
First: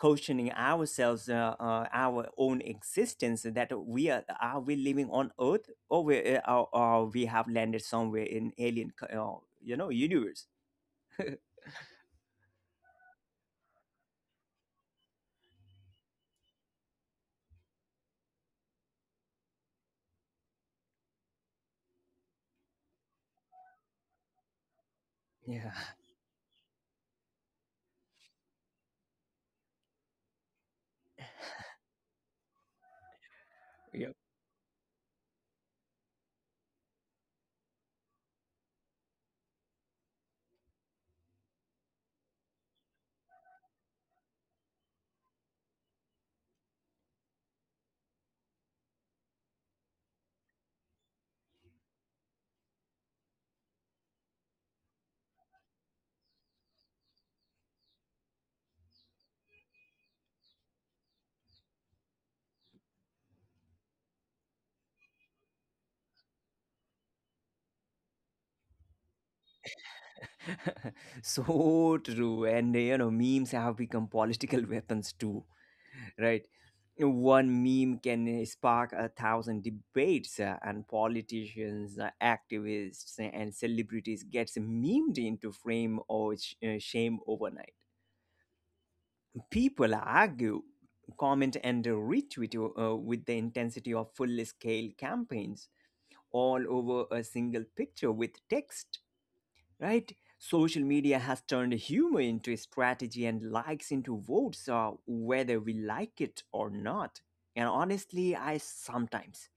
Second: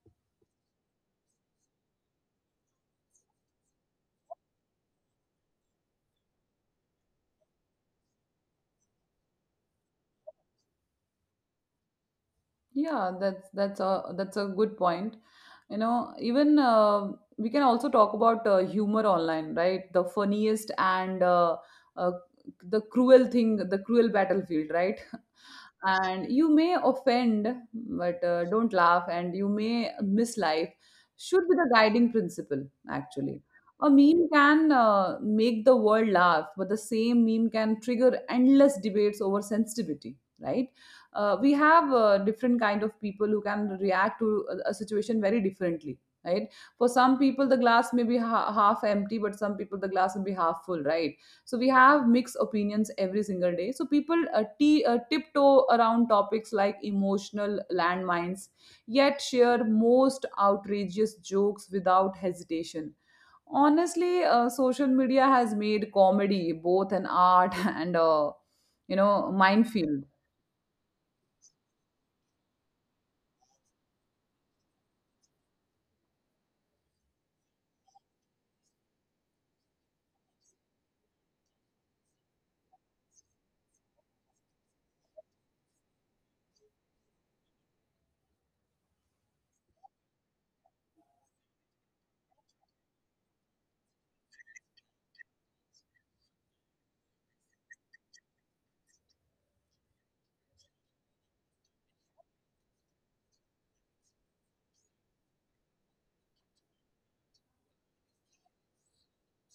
Questioning ourselves, our own existence, that we are we living on Earth, or we or we have landed somewhere in alien, you know, universe. [laughs]
Yeah, that's that's a good point. You know, even we can also talk about humor online, right? The funniest and uh, the cruel thing, the cruel battlefield, right?
Yeah.
And you may offend but don't laugh and you may miss life, should be the guiding principle actually. A
Yep.
meme can make the world laugh, but the same meme can trigger endless debates over sensitivity, right? We have different kind of people who can react to a situation very differently, right? For some people the glass may be half empty, but some people the glass will be half full, right? So we have mixed opinions every single day. So people tiptoe around topics like emotional landmines, yet share most outrageous jokes without hesitation. Honestly, social media has made comedy both an art [laughs] and a minefield.
[laughs] So true. And you know, memes have become political [laughs] weapons too. Right? One meme can, spark a thousand debates, and politicians, activists, and celebrities gets memed into frame or shame overnight. People argue, comment, and retweet, with the intensity of full-scale campaigns all over a single picture with text, right? Social media has turned humor into a strategy and likes into votes, whether we like it or not. And honestly, I sometimes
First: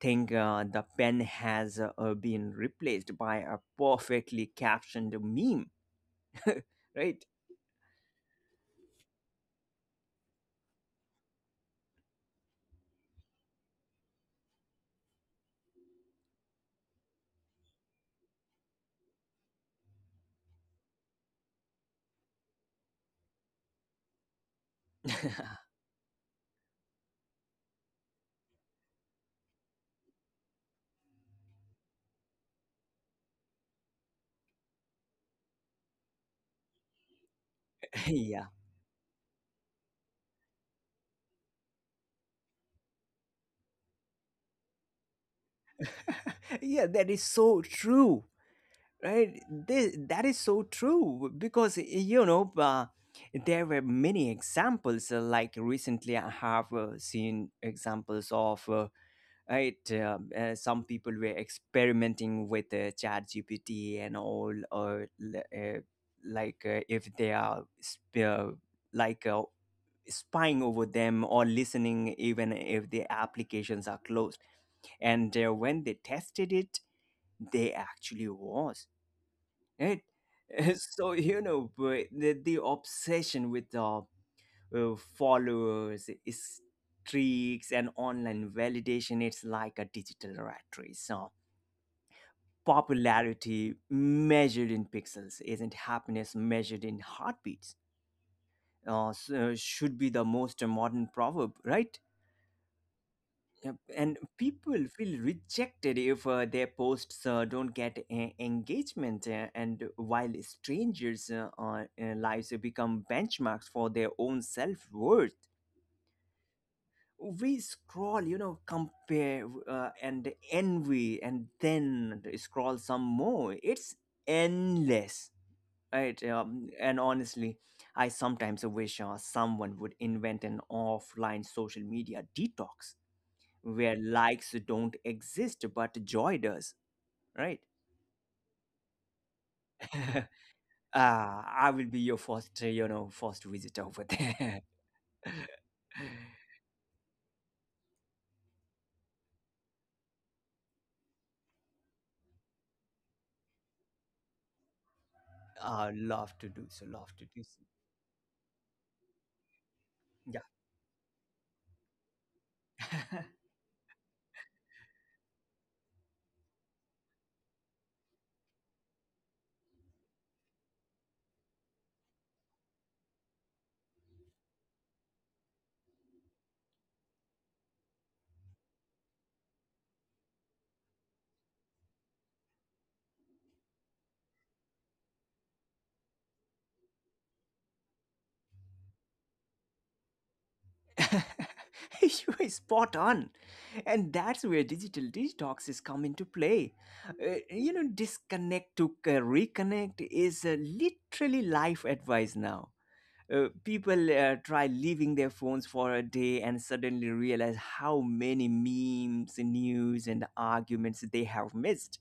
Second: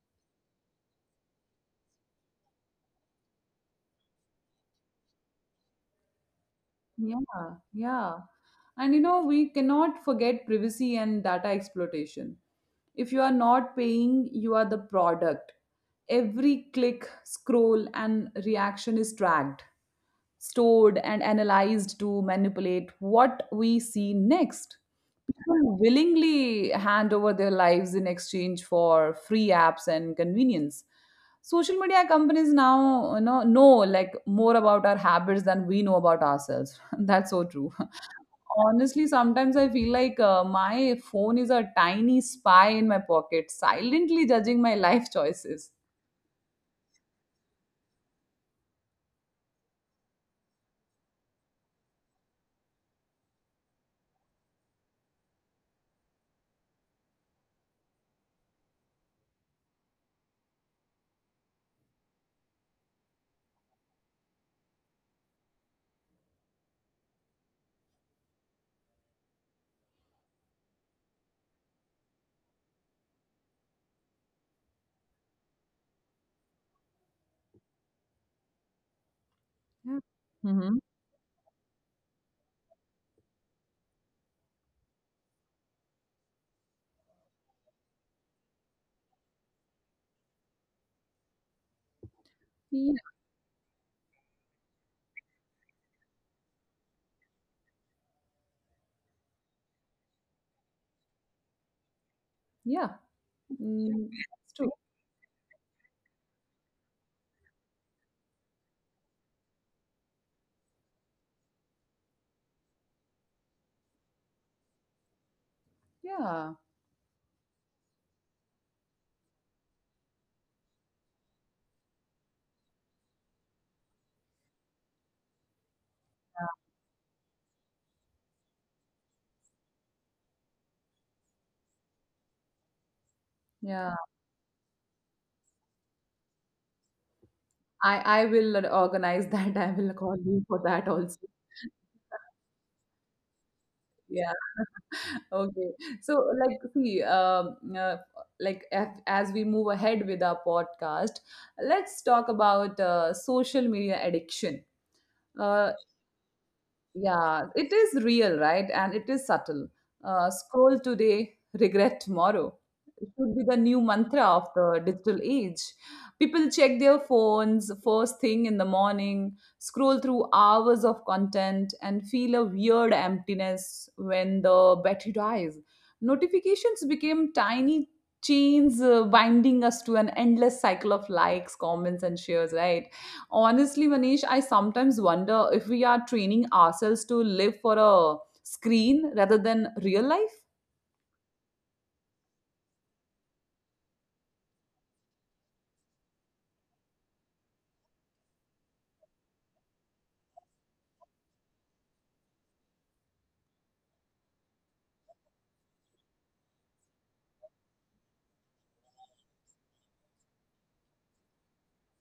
think the pen has been replaced by a perfectly captioned meme, [laughs]
Yeah,
right?
yeah. And you know, we cannot forget privacy and data exploitation. If you are not paying, you are the product. Every click, scroll, and reaction is tracked, stored, and analyzed to manipulate what we see next. People willingly hand over their lives in exchange for free apps and convenience. Social media companies now, know like more about our habits than we know about ourselves. [laughs] That's so true.
[laughs] Yeah.
Honestly, sometimes I feel like my phone is a tiny spy in my pocket, silently judging my [laughs] life choices.
[laughs] Yeah, that is so true. Right, that is so true because, you know, there were many examples, like recently I have seen examples of, right some people were experimenting with chat gpt and all, or l- like if they are like uh, spying over them or listening even if the applications are closed, and when they tested it, they actually was, right?
Yeah.
[laughs]
Mm-hmm.
So you know, but the obsession with, followers, streaks, and online validation. It's like a digital rat race. So
Yeah.
popularity measured in pixels isn't happiness measured in heartbeats. So should be the most modern proverb, right?
Yeah.
Yep,
Mm,
and
that's true.
people feel rejected if their posts don't get engagement and while strangers lives become benchmarks for their own self-worth.
Yeah.
We scroll, you know, compare, and envy, and then scroll some more. It's endless, right? And honestly, I sometimes wish someone would invent an offline social media detox
Yeah.
where likes don't exist but joy does, right?
I will organize that. [laughs] I will call
[laughs] uh,
you for that also.
I will be your first first visitor over
Yeah.
there. [laughs]
Okay. So, like, see, like as we move ahead with our podcast, let's talk about social media addiction. Uh,
Love to do so love to do
yeah,
so
it is real, right? And it is subtle. Scroll today, regret tomorrow. It
Yeah. [laughs]
should be the new mantra of the digital age. People check their phones first thing in the morning, scroll through hours of content, and feel a weird emptiness when the battery dies. Notifications became tiny chains binding us to an endless cycle of likes, comments, and shares, right? Honestly, Manish, I sometimes wonder if we are training ourselves to live for a screen rather than real life.
[laughs] You are spot on, and that's where digital detoxes come into play. Disconnect to reconnect is literally life advice now. People try leaving their phones for a day and suddenly realize how many memes, news, and arguments they have missed,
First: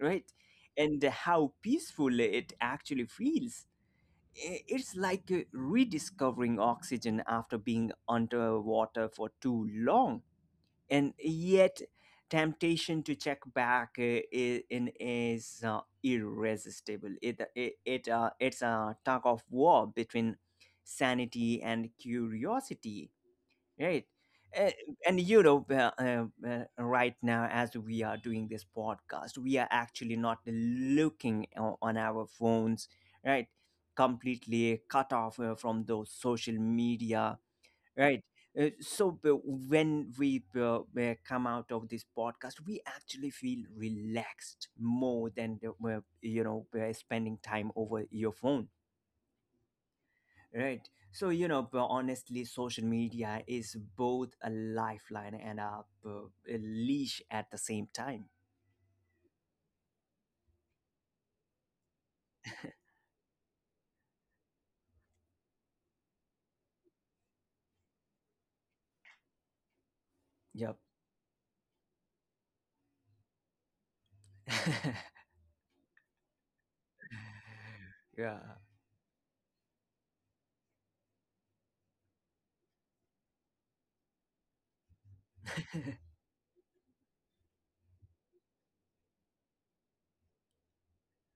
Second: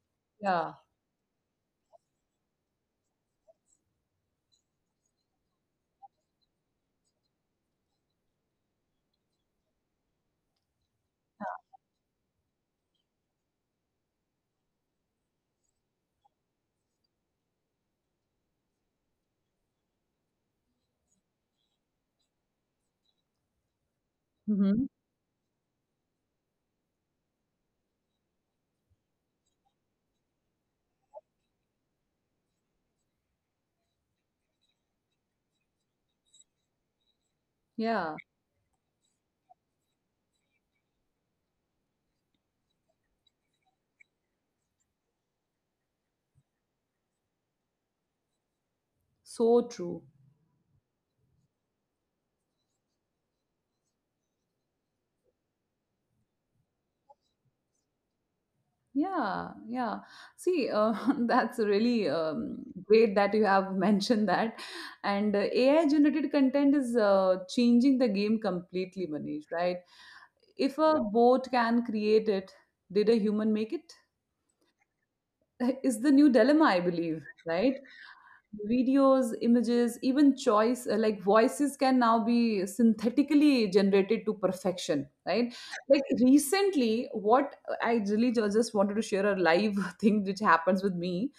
right?
Yeah.
And how peaceful it actually feels. It's like rediscovering oxygen after being underwater for too long. And yet, temptation to check back in is irresistible. It's a tug of war between sanity and curiosity, right? Uh,
Hmm.
and you know right now, as we are doing this podcast, we are actually not looking on our phones, right? Completely cut off from those social media.
Yeah,
Right. So when we come out of this podcast, we actually feel relaxed more than the, you know spending time over your phone.
so true.
Right. So, you know, but honestly, social media is both a lifeline and uh, a leash at the same time.
Yeah, yeah. See, [laughs] that's really great that you have [laughs] mentioned that. And AI generated content is changing the game completely, Manish, right? If
Yep.
a bot can create it, did a human make it?
[laughs]
[laughs] Is the new dilemma, I believe, right?
Yeah.
Videos, images, even choice like voices can now be synthetically generated to perfection, right? Like recently, what I really just wanted to share a live [laughs] thing which happens with me.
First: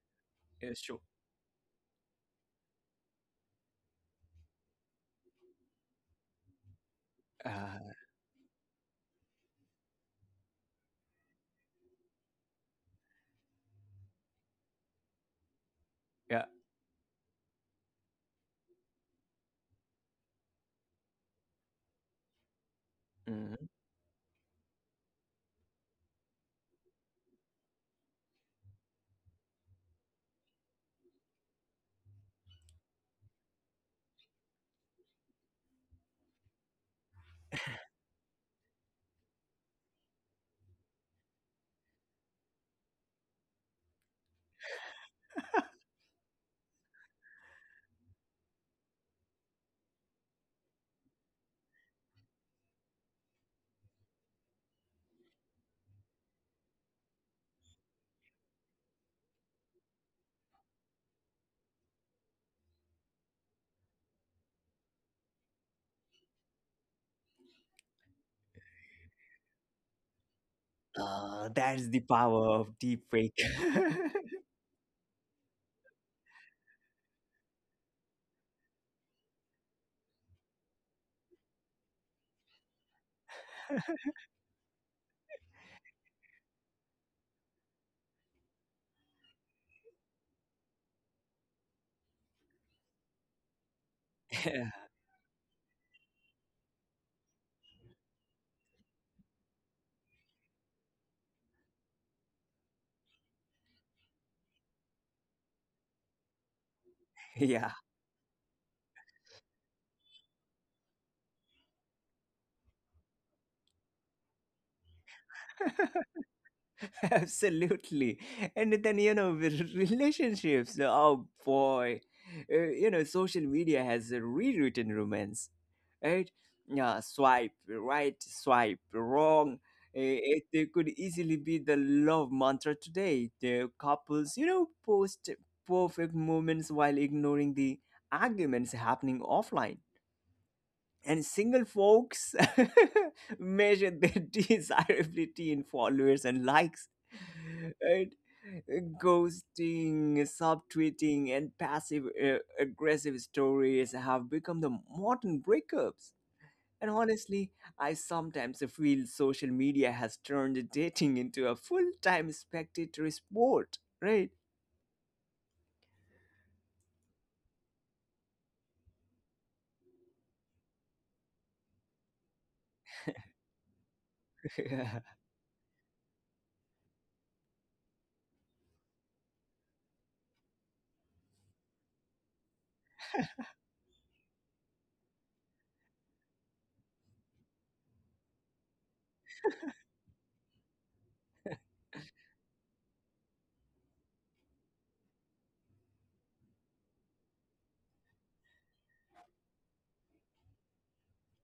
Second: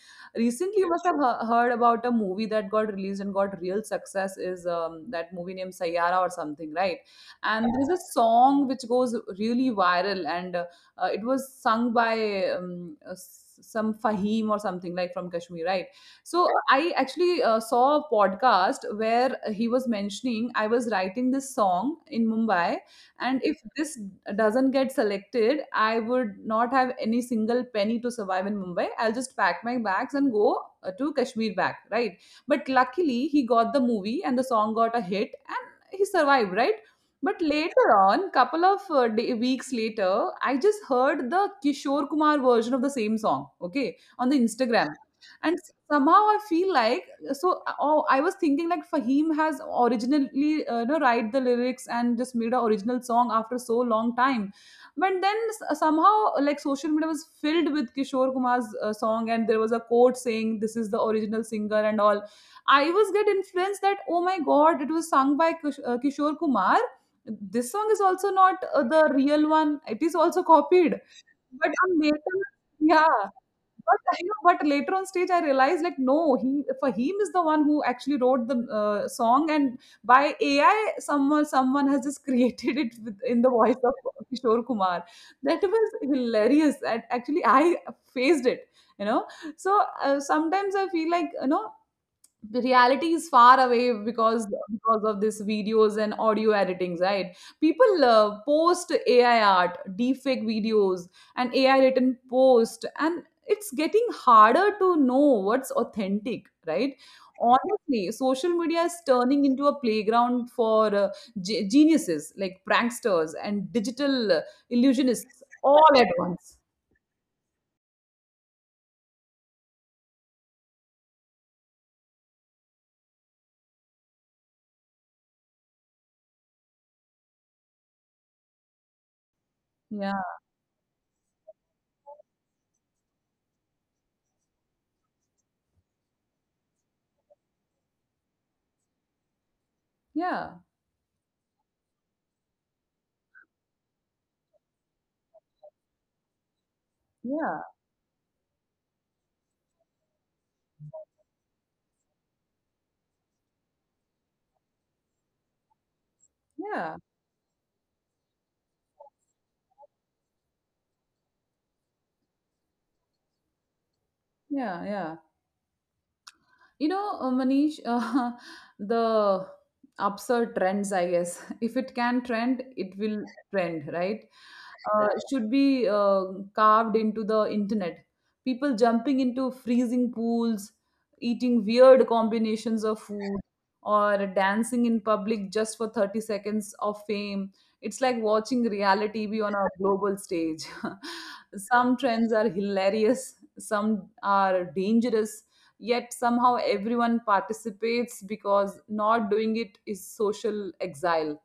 Yeah.
Recently, you
Sure.
must have heard about a movie that got released and got real success is that movie named Sayara or something, right? And
Uh,
there's a song which goes really viral and it was sung by some Fahim or something like from Kashmir, right?
yeah.
So I actually saw a podcast where he was mentioning, I was writing this song in Mumbai, and if
Mhm.
this doesn't get selected, I would not have any single penny to survive in Mumbai. I'll just pack my bags and go to Kashmir back, right? But luckily, he got the movie and the song got a hit, and he survived, right? But later on, couple of day, weeks later, I just heard the Kishore Kumar version of the same song, okay, on the Instagram and somehow I feel like I was thinking like Fahim has originally write the lyrics and just made an original song after so long time, but then somehow like social media was filled with Kishore Kumar's song, and there was a quote saying this is the original singer and all. I was get influenced that, oh my god, it was sung by Kishore Kumar. This song is also not the real one, it is also copied, but
That is the
on later,
power of deep
yeah,
fake.
but but later on stage, I realized like no, he, for him is the one who actually wrote the song, and by AI, someone has just [laughs] created it with, in the voice of Kishore Kumar. That was hilarious, and actually, I faced it. You know, so sometimes I feel like, reality is far away because
[laughs]
because of this videos and audio editings, right? People post AI art deepfake videos and AI written post, and it's getting harder to know what's authentic, right?
Yeah.
Honestly, social media is turning into a playground for geniuses like pranksters and digital illusionists all at once.
[laughs] Absolutely. And then, you know, with [laughs] relationships, oh boy. You know, social media has rewritten romance, right? Yeah, swipe right, swipe wrong. Uh,
Yeah,
It, it could easily be the love mantra today. The couples, you know, post perfect moments while ignoring the arguments happening offline,
yeah,
and single folks [laughs] measure their [laughs] desirability in followers and likes.
yeah,
Right? Ghosting, subtweeting, and passive aggressive stories have become the modern breakups. And
yeah,
honestly, I sometimes feel social media has turned dating into a full time spectator sport, right?
yeah, yeah. You know, Manish, [laughs] the absurd trends, I guess. [laughs] If it can trend, it will trend, right?
[laughs]
Should be carved into the internet. People jumping into freezing pools, eating weird combinations of food, or dancing in public just for 30 seconds of fame. It's like watching reality TV on a global stage. [laughs] some trends are hilarious, some are dangerous, yet somehow everyone participates because not doing it is social exile.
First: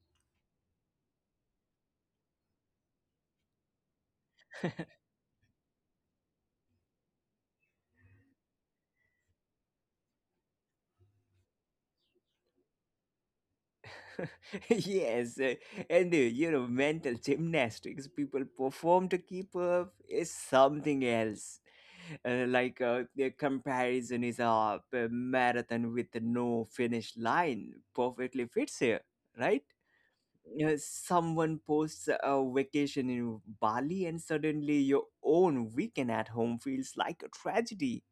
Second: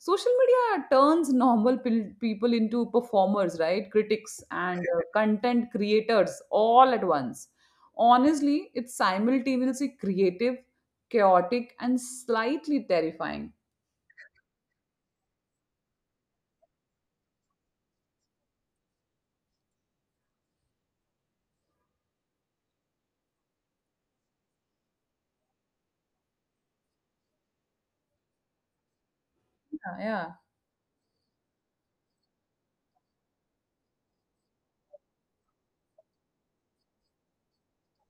Social media turns normal people into performers, right? Critics and content creators all at once. Honestly, it's simultaneously creative, chaotic and slightly terrifying.
[laughs] Yes, and, you know, mental gymnastics people perform to keep up is something else. Like the comparison is a marathon with no finish line, perfectly fits here, right?
Yeah, yeah,
Someone posts a vacation in Bali, and suddenly your own weekend at home feels like a tragedy.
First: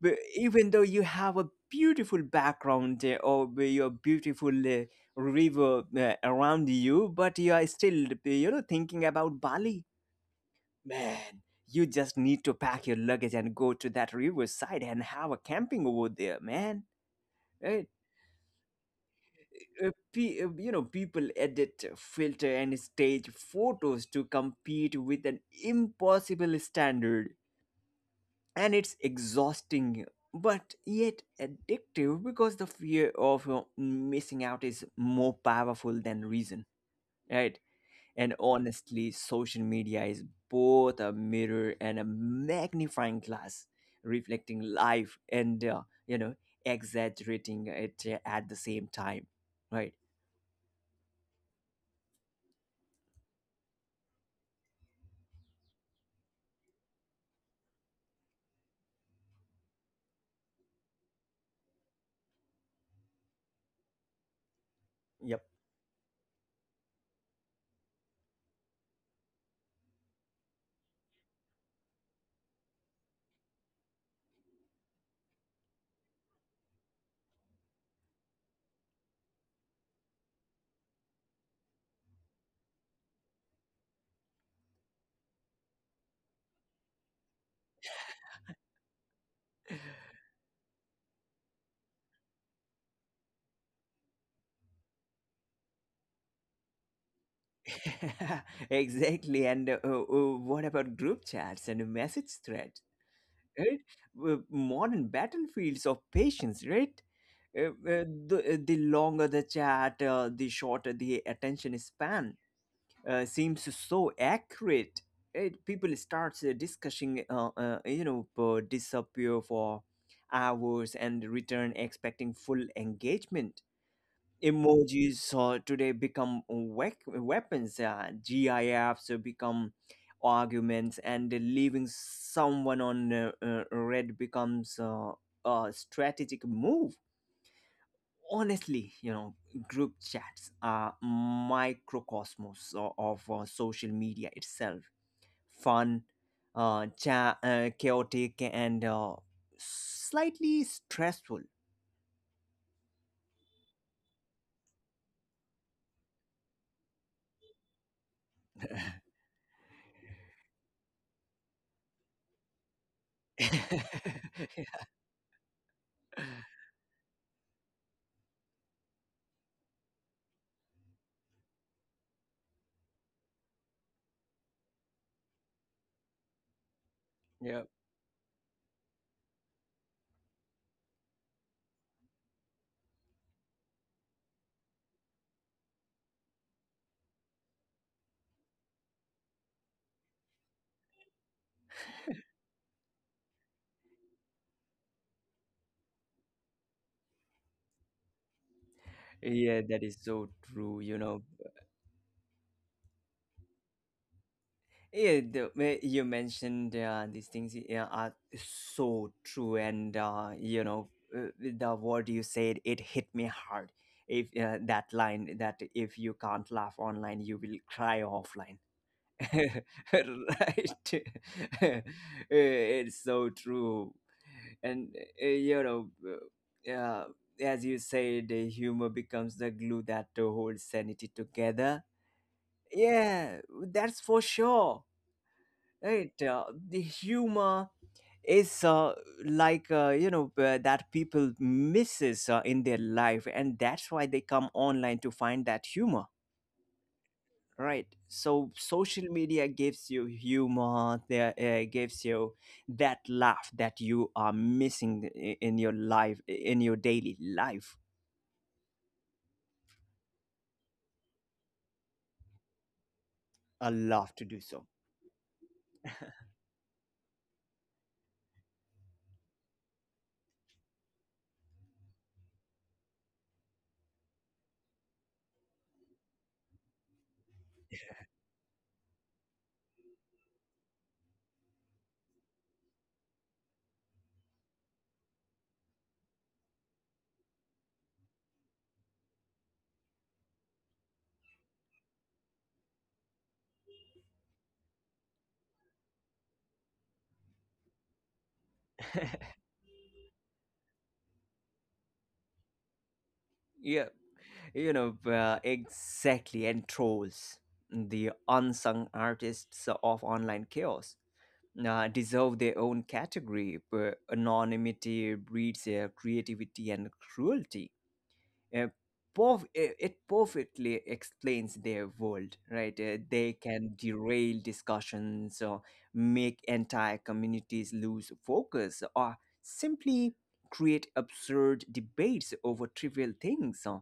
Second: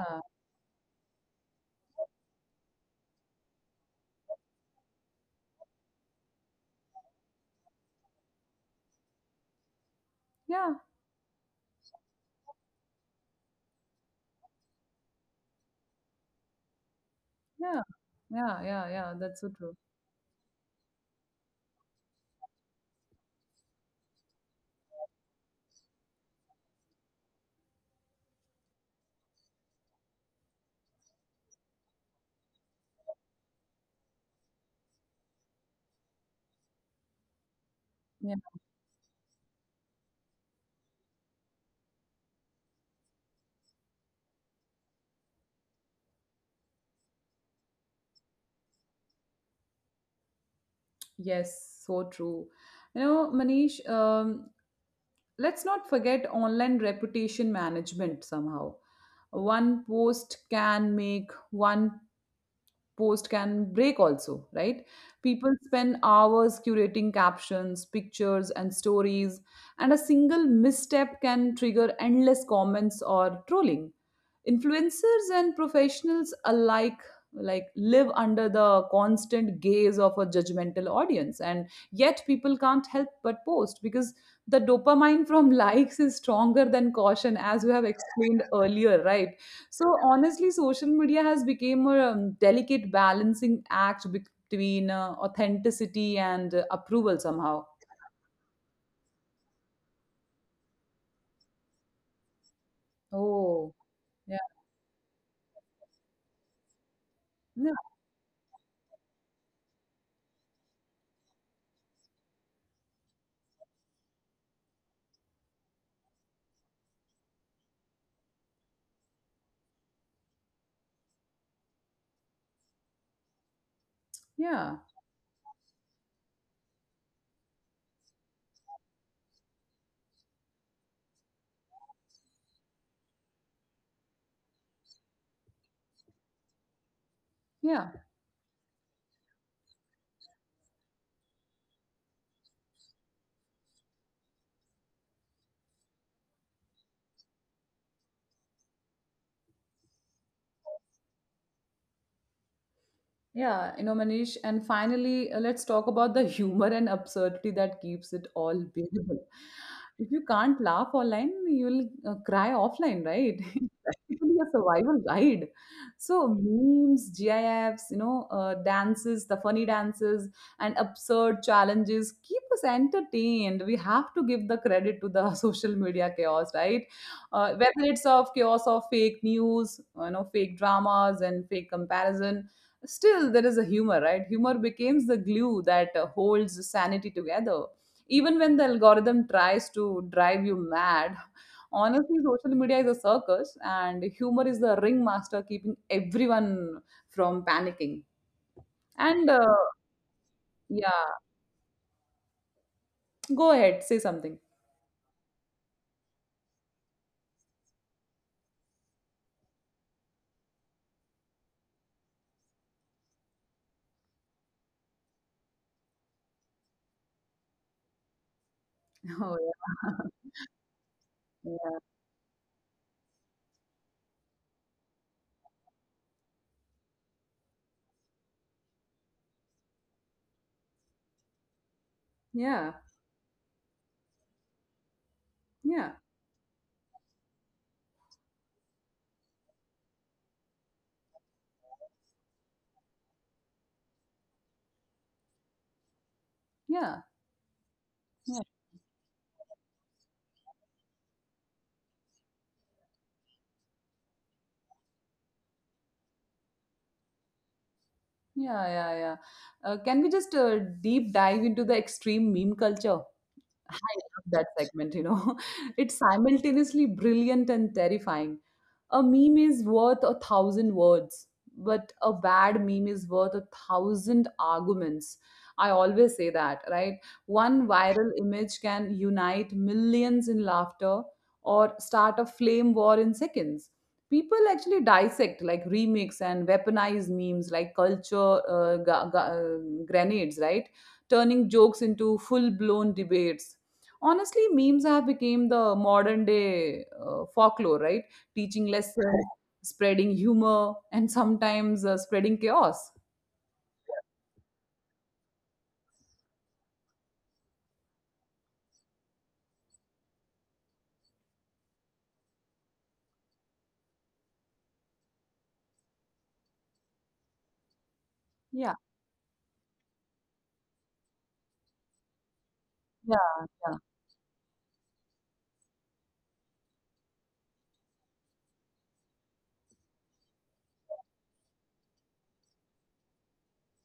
Even though you have a beautiful background or your beautiful river around you, but you are still thinking about Bali.
yeah,
Man, you just need to pack your luggage and go to that riverside and have a camping over there, man. Right?
yeah, yeah, yeah, yeah, that's so true.
People edit, filter, and stage photos to compete with an impossible standard, and it's exhausting, but yet addictive because the fear of missing out is more powerful than reason, right? And
Yeah,
honestly, social media is both a mirror and a magnifying glass, reflecting life and, exaggerating it at the same time, right?
yes, so true. You know, Manish, let's not forget online reputation management. Somehow one post can make, one post can break also, right?
Yep.
People spend hours curating captions, pictures and stories, and a single misstep can trigger endless comments or trolling. Influencers and professionals alike, like live under the constant gaze of a judgmental audience, and yet people can't help but post because the dopamine from [laughs] likes is stronger than caution, as you have explained [laughs] earlier, right? So honestly, social media has become a delicate balancing act between authenticity and approval somehow.
[laughs] Exactly. And what about group chats and message threads,
Oh,
right?
yeah,
Modern battlefields of patience, right? Uh,
yeah,
uh, the, uh, the longer the chat, the shorter the attention span seems so accurate. Right? People start discussing, disappear for hours and return expecting full engagement.
yeah,
Emojis today become weapons, gifs become arguments, and leaving someone on red becomes a strategic move.
yeah.
Honestly, you know, group chats are microcosmos of social media itself: fun, chaotic, and slightly stressful.
Yeah, you know, Manish, and finally, let's talk about the [laughs] humor and absurdity that keeps it all
[laughs]
bearable. If you can't laugh online, you'll cry offline, right? [laughs] It's practically a
[laughs]
survival guide. So memes, GIFs, you know, dances, the funny dances, and absurd challenges keep us entertained. We have to give the credit to the [laughs] social media chaos, right?
Yeah.
Whether it's of chaos of fake news, you know, fake dramas and fake comparison. Still, there is a humor, right? Humor becomes the glue that holds sanity together. Even when the algorithm tries to drive you mad, honestly, social media is a circus, and humor is the ringmaster keeping everyone from panicking. And
Yeah, that is so true. You
Yeah,
know,
go ahead, say something.
yeah, the way you mentioned these things, yeah, are so true, and, you know, the word you said, it hit me hard. If That line that if you can't laugh online, you will cry offline. [laughs]
[laughs]
Right?
Oh,
[laughs] Uh,
yeah.
it's so true, and, you know, uh, as you said, humor becomes the glue that holds sanity together.
Yeah,
Yeah, that's for sure.
yeah,
Right, the humor is, that people misses in their life, and that's why they come online to find that humor.
yeah,
Right.
yeah,
So social media gives you humor. There Gives you that laugh that you are missing in your life, in your daily life.
yeah, yeah, yeah. Can we just deep dive into the extreme meme culture?
A
I
laugh to
love
do
that
so.
segment, you know. [laughs] It's simultaneously brilliant and terrifying. A meme is worth a thousand words, but a bad meme is worth a thousand arguments, I always say that, right? One viral image can unite millions in laughter or start a flame war in seconds. People actually dissect, like remix and weaponize memes like culture grenades, right? Turning jokes into full blown debates. Honestly, memes have become the modern day folklore, right? Teaching lesson, right. Spreading humor, and sometimes spreading chaos.
Yeah. You know, exactly, and trolls, the unsung artists of online chaos, deserve their own category. But anonymity breeds creativity and cruelty.
Yeah,
uh, perf- uh, it perfectly explains their world, right?
yeah,
They
yeah,
can derail discussions or make entire communities lose focus, or simply create absurd debates over trivial things.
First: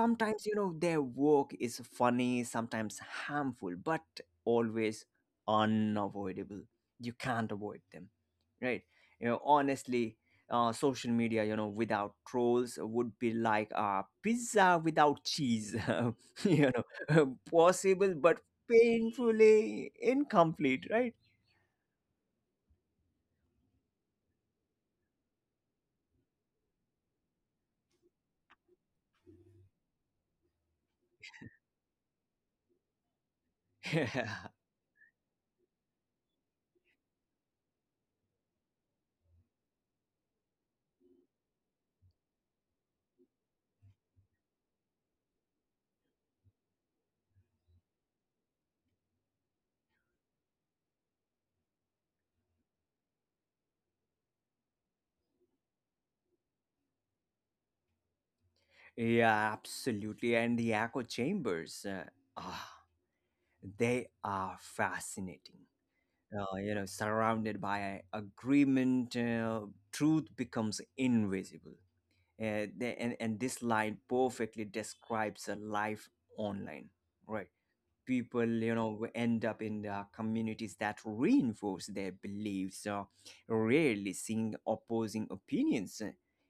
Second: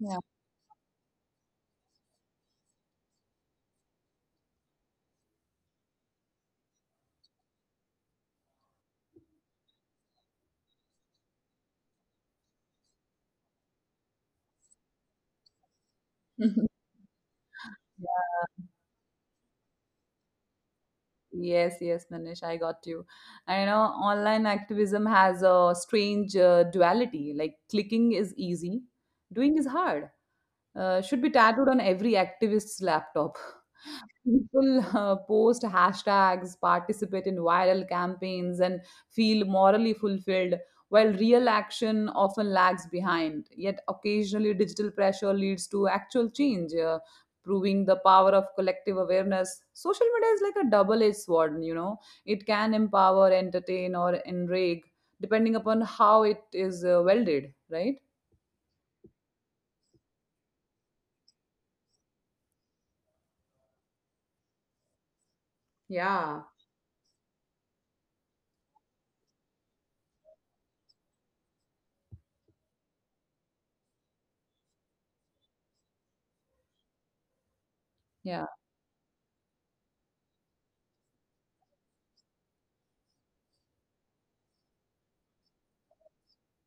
yeah.
you know, their work is funny, sometimes harmful, but always unavoidable. You can't avoid them, right? You know, honestly, social media, you know, without trolls would be like pizza without cheese, [laughs] you
[laughs]
know, [laughs] possible but
yeah.
painfully incomplete, right?
Yes, yes, Manish, I got you. I You know, online activism has a strange duality. Like clicking is easy, doing is hard. Should be tattooed on every activist's laptop.
[laughs] Yeah,
People post hashtags, participate in viral campaigns, and feel morally fulfilled, while real action often lags behind. Yet, occasionally, digital pressure leads to actual change, proving the power of collective awareness. Social media is like a double edged sword, you know, it can empower, entertain, or enrage, depending upon how it is welded, right?
yeah, absolutely. And the echo chambers, ah, they are fascinating.
Yeah.
You know, surrounded by agreement, truth becomes invisible. And this line perfectly describes a life online, right?
Yeah.
People, you know, end up in the communities that reinforce their beliefs, rarely seeing opposing opinions,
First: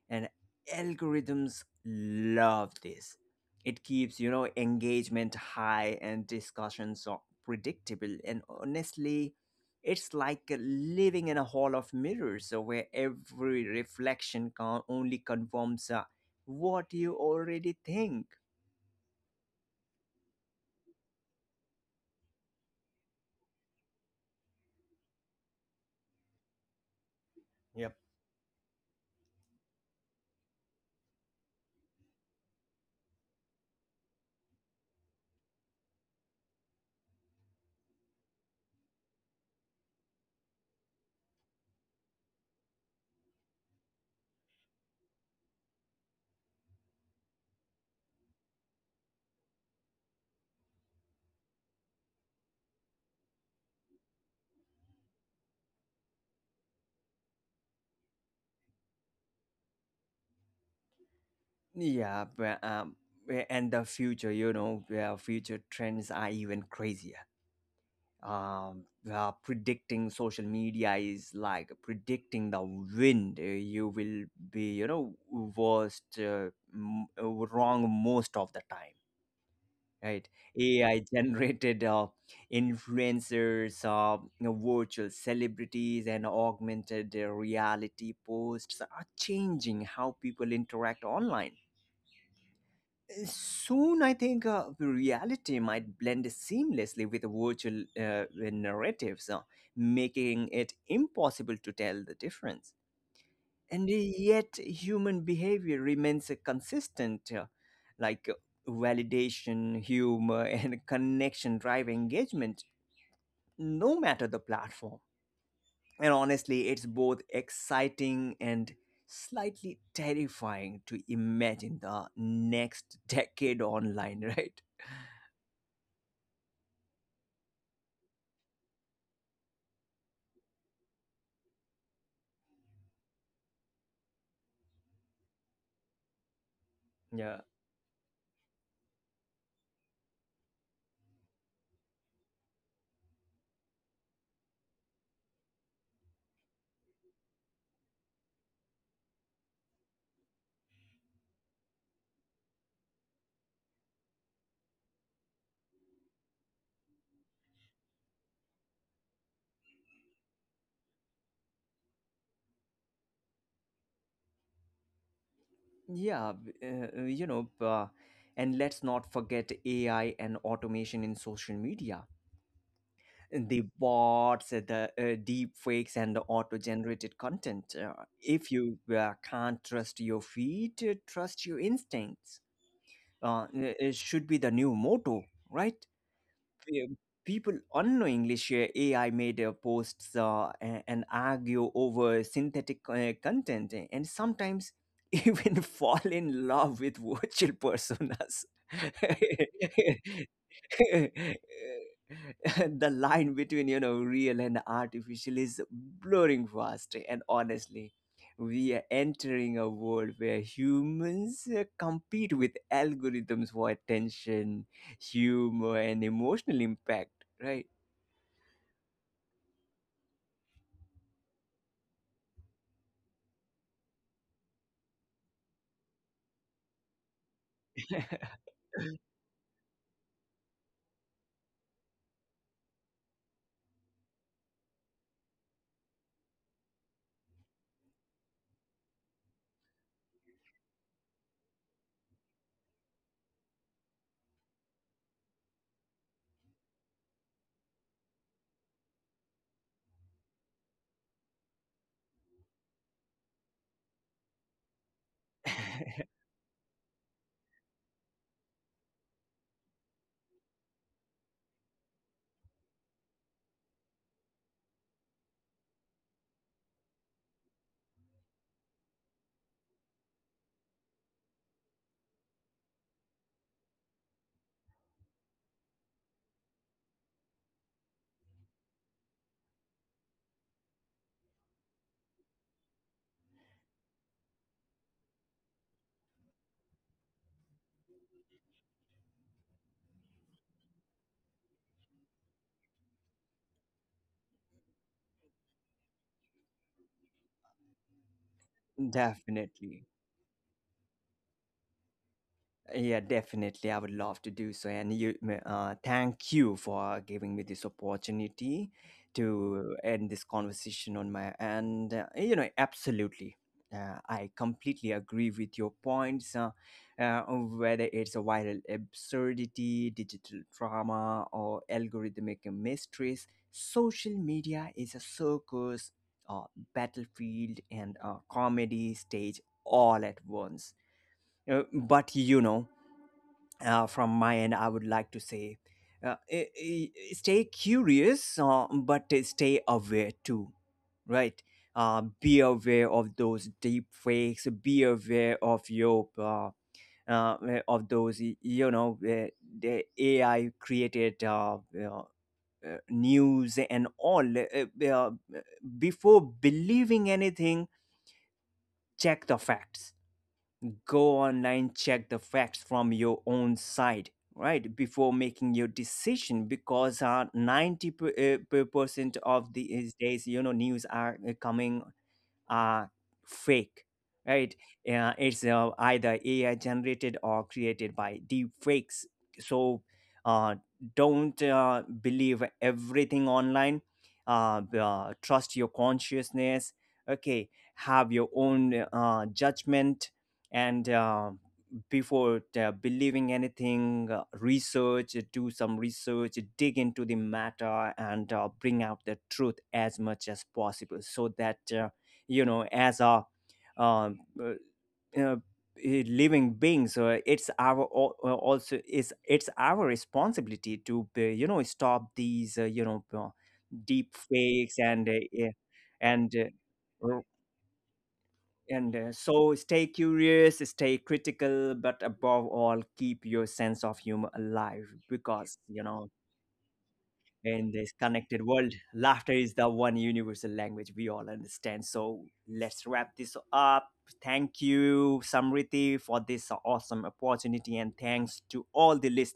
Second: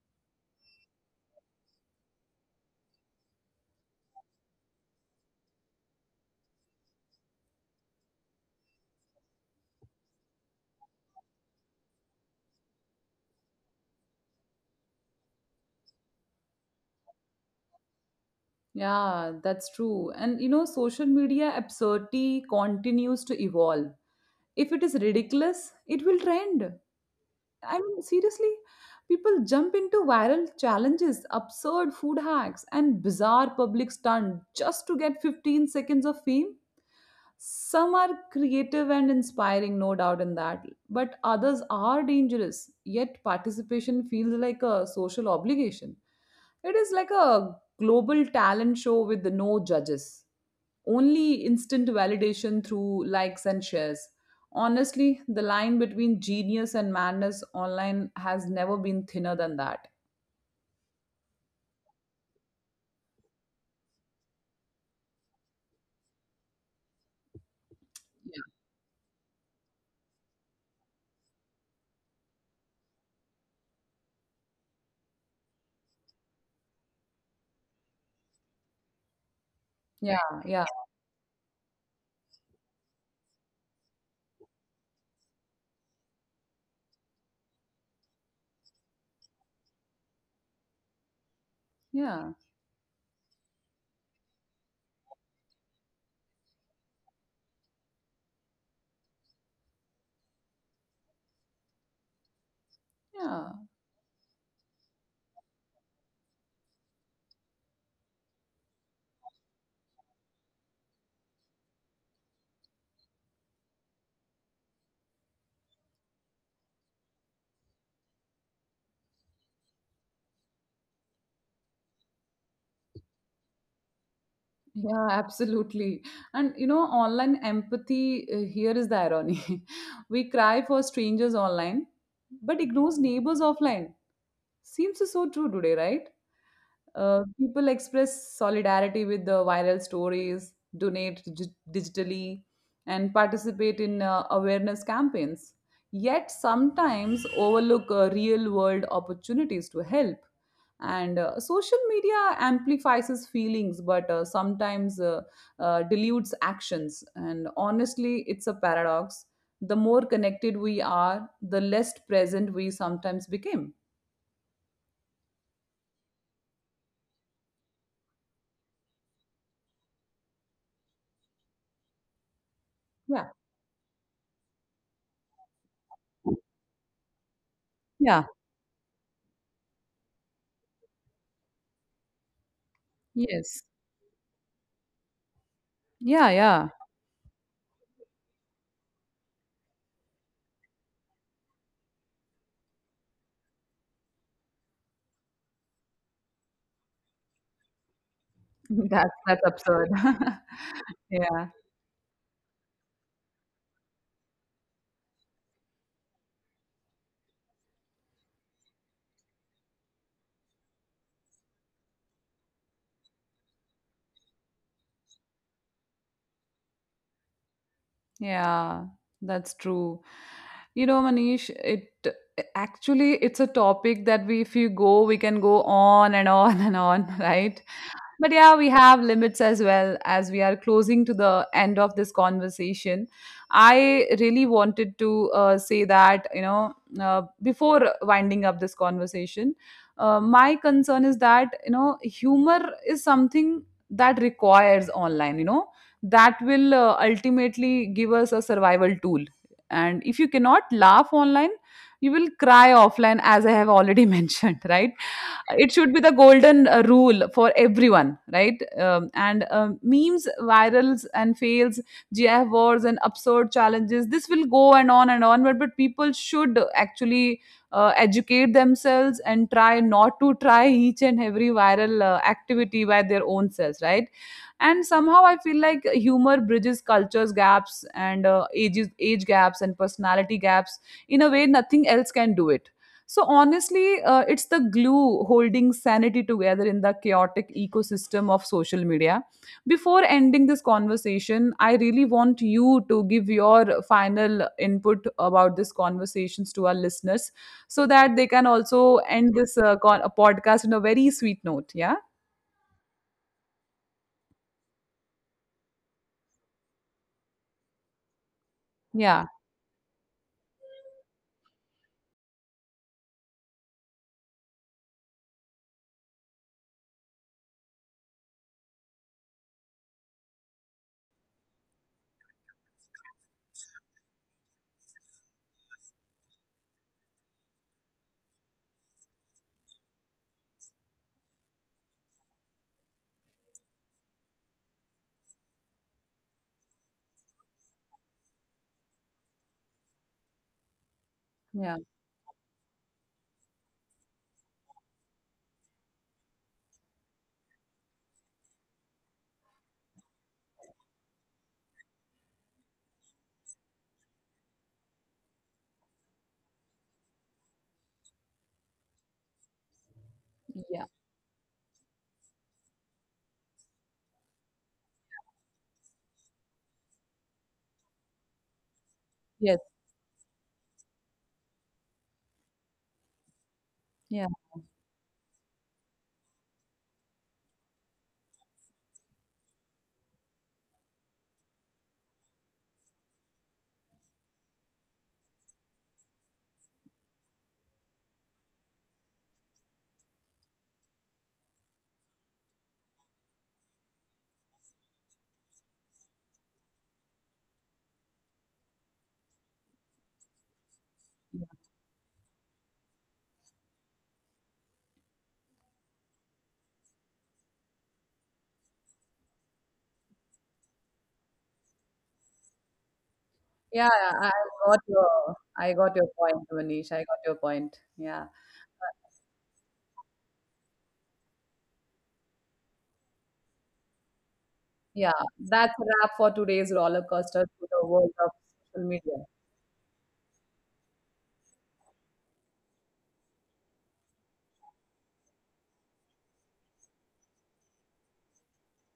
and algorithms love this. It keeps, you know, engagement high and discussions are predictable, and honestly, it's like living in a hall of mirrors where every reflection can only confirms what you already think.
Yeah, that's true. And you know, social media absurdity continues to evolve. If it is ridiculous, it will trend.
Yeah.
I mean, seriously, people jump into viral challenges, absurd food hacks, and bizarre public stunt just to get 15 seconds of fame. Some are creative and inspiring, no doubt in that, but others are dangerous, yet participation feels like a social obligation. It is like a global talent show with no judges, only instant validation through likes and shares. Honestly, the line between genius and madness online has never been thinner than that.
Yeah, but, um, yeah, and the future, you know, yeah, future trends are even crazier. Um, Predicting social media is like predicting the wind. You will be, you know, wrong most of the time, right?
Yeah, yeah, yeah,
AI [laughs] generated influencers, you know, virtual celebrities, and augmented reality posts are changing how people interact online.
yeah.
Soon, I think reality might blend seamlessly with virtual narratives, making it impossible to tell the difference.
Yeah.
And yet, human behavior remains consistent, like validation, humor, [laughs] and connection drive engagement, no matter the platform. And honestly, it's both exciting and slightly terrifying to imagine the next decade online, [laughs] right?
Yeah, absolutely. And you know, online empathy, here is the irony. [laughs] We cry for strangers online, but ignores neighbors offline. Seems so true today, right?
Yeah,
People express solidarity with the viral stories, donate digitally, and participate in awareness campaigns. Yet sometimes overlook real world opportunities to help. And social media amplifies his feelings, but sometimes dilutes actions. And honestly, it's a paradox. The more connected we are, the less present we sometimes became.
yeah, you know, and let's not forget AI and automation in social media.
Yeah.
The bots, the deep fakes, and the auto generated content.
Yeah.
If you can't trust your feet, trust your instincts. Uh, it
Yes.
it should be the new motto, right?
Yeah. Yeah.
pe- People unknowingly share AI made posts, and argue over synthetic content, and sometimes [laughs] even fall in love with virtual personas.
[laughs] That's absurd.
[laughs]
[laughs] Yeah.
[laughs] The line between, you know, real and artificial is blurring fast, and honestly, we are entering a world where humans compete with algorithms for attention, humor, and emotional impact, right?
Yeah, that's true. You know, Manish, it actually it's a topic that we if you go, we can go on and on [laughs] and on, right? But yeah, we have limits as well as we are closing to the end of this conversation. I really wanted to say that, you know, before winding up this conversation, my concern is that, you know, humor is something that requires online, you know, that will ultimately give us a survival tool, and if you cannot laugh online, you will cry offline, as I have already [laughs] mentioned, right? It should be
[laughs]
the golden rule for everyone, right? And memes, virals and fails, GIF wars and absurd challenges, this will go and on and on, but people should actually educate themselves and try not to try each and every viral activity by their own selves, right? And somehow I feel like humor bridges cultures gaps and age gaps and personality gaps in a way nothing else can do it. So honestly, it's the glue holding sanity together in the chaotic ecosystem of social media. Before ending this conversation, I really want you to give your final input about this conversations to our listeners, so that they can also end this
Definitely.
podcast in a very sweet note. Yeah,
Yeah, definitely. I would love to do so. And thank you for giving me this opportunity
yeah,
to end this conversation on my end. You know, absolutely. I completely agree with your points, on whether it's a viral absurdity, digital drama, or algorithmic mysteries. Social media is a circus, a battlefield, and a comedy stage all at once. But you know, from my end, I would like to say, stay curious, but stay aware too, right?
yeah,
Be aware of those deep fakes, be aware of your. Of those, you know, the AI created news and all. Before believing anything, check the facts. Go online, check the facts from your own side, right, before making your decision, because, 90% of
yeah.
these days, you know, news are, coming, are fake,
Yeah,
right? Uh, it's, either AI generated or created by deep fakes. So, uh, don't believe everything online. Trust your consciousness, okay? Have your own judgment, and, before believing anything, research, do some research, dig into the matter, and, bring out the truth as much as possible, so that, you know, as a um, uh, uh, living being, so, also, is it's our responsibility to be, you know, stop these, you know,
yeah,
deep fakes, and, eh,
I got your
and uh,
point, Manish. I
r-
got your point. Yeah,
so stay curious, stay critical, but above all, keep your sense of humor alive,
yeah.
because, you
That's a
know,
wrap for today's roller coaster
in
through
this
the world
connected
of
world,
social
laughter
media.
is the one universal language we all understand. So let's wrap this up. Thank you, Samriti, for this awesome opportunity, and thanks to all the listeners.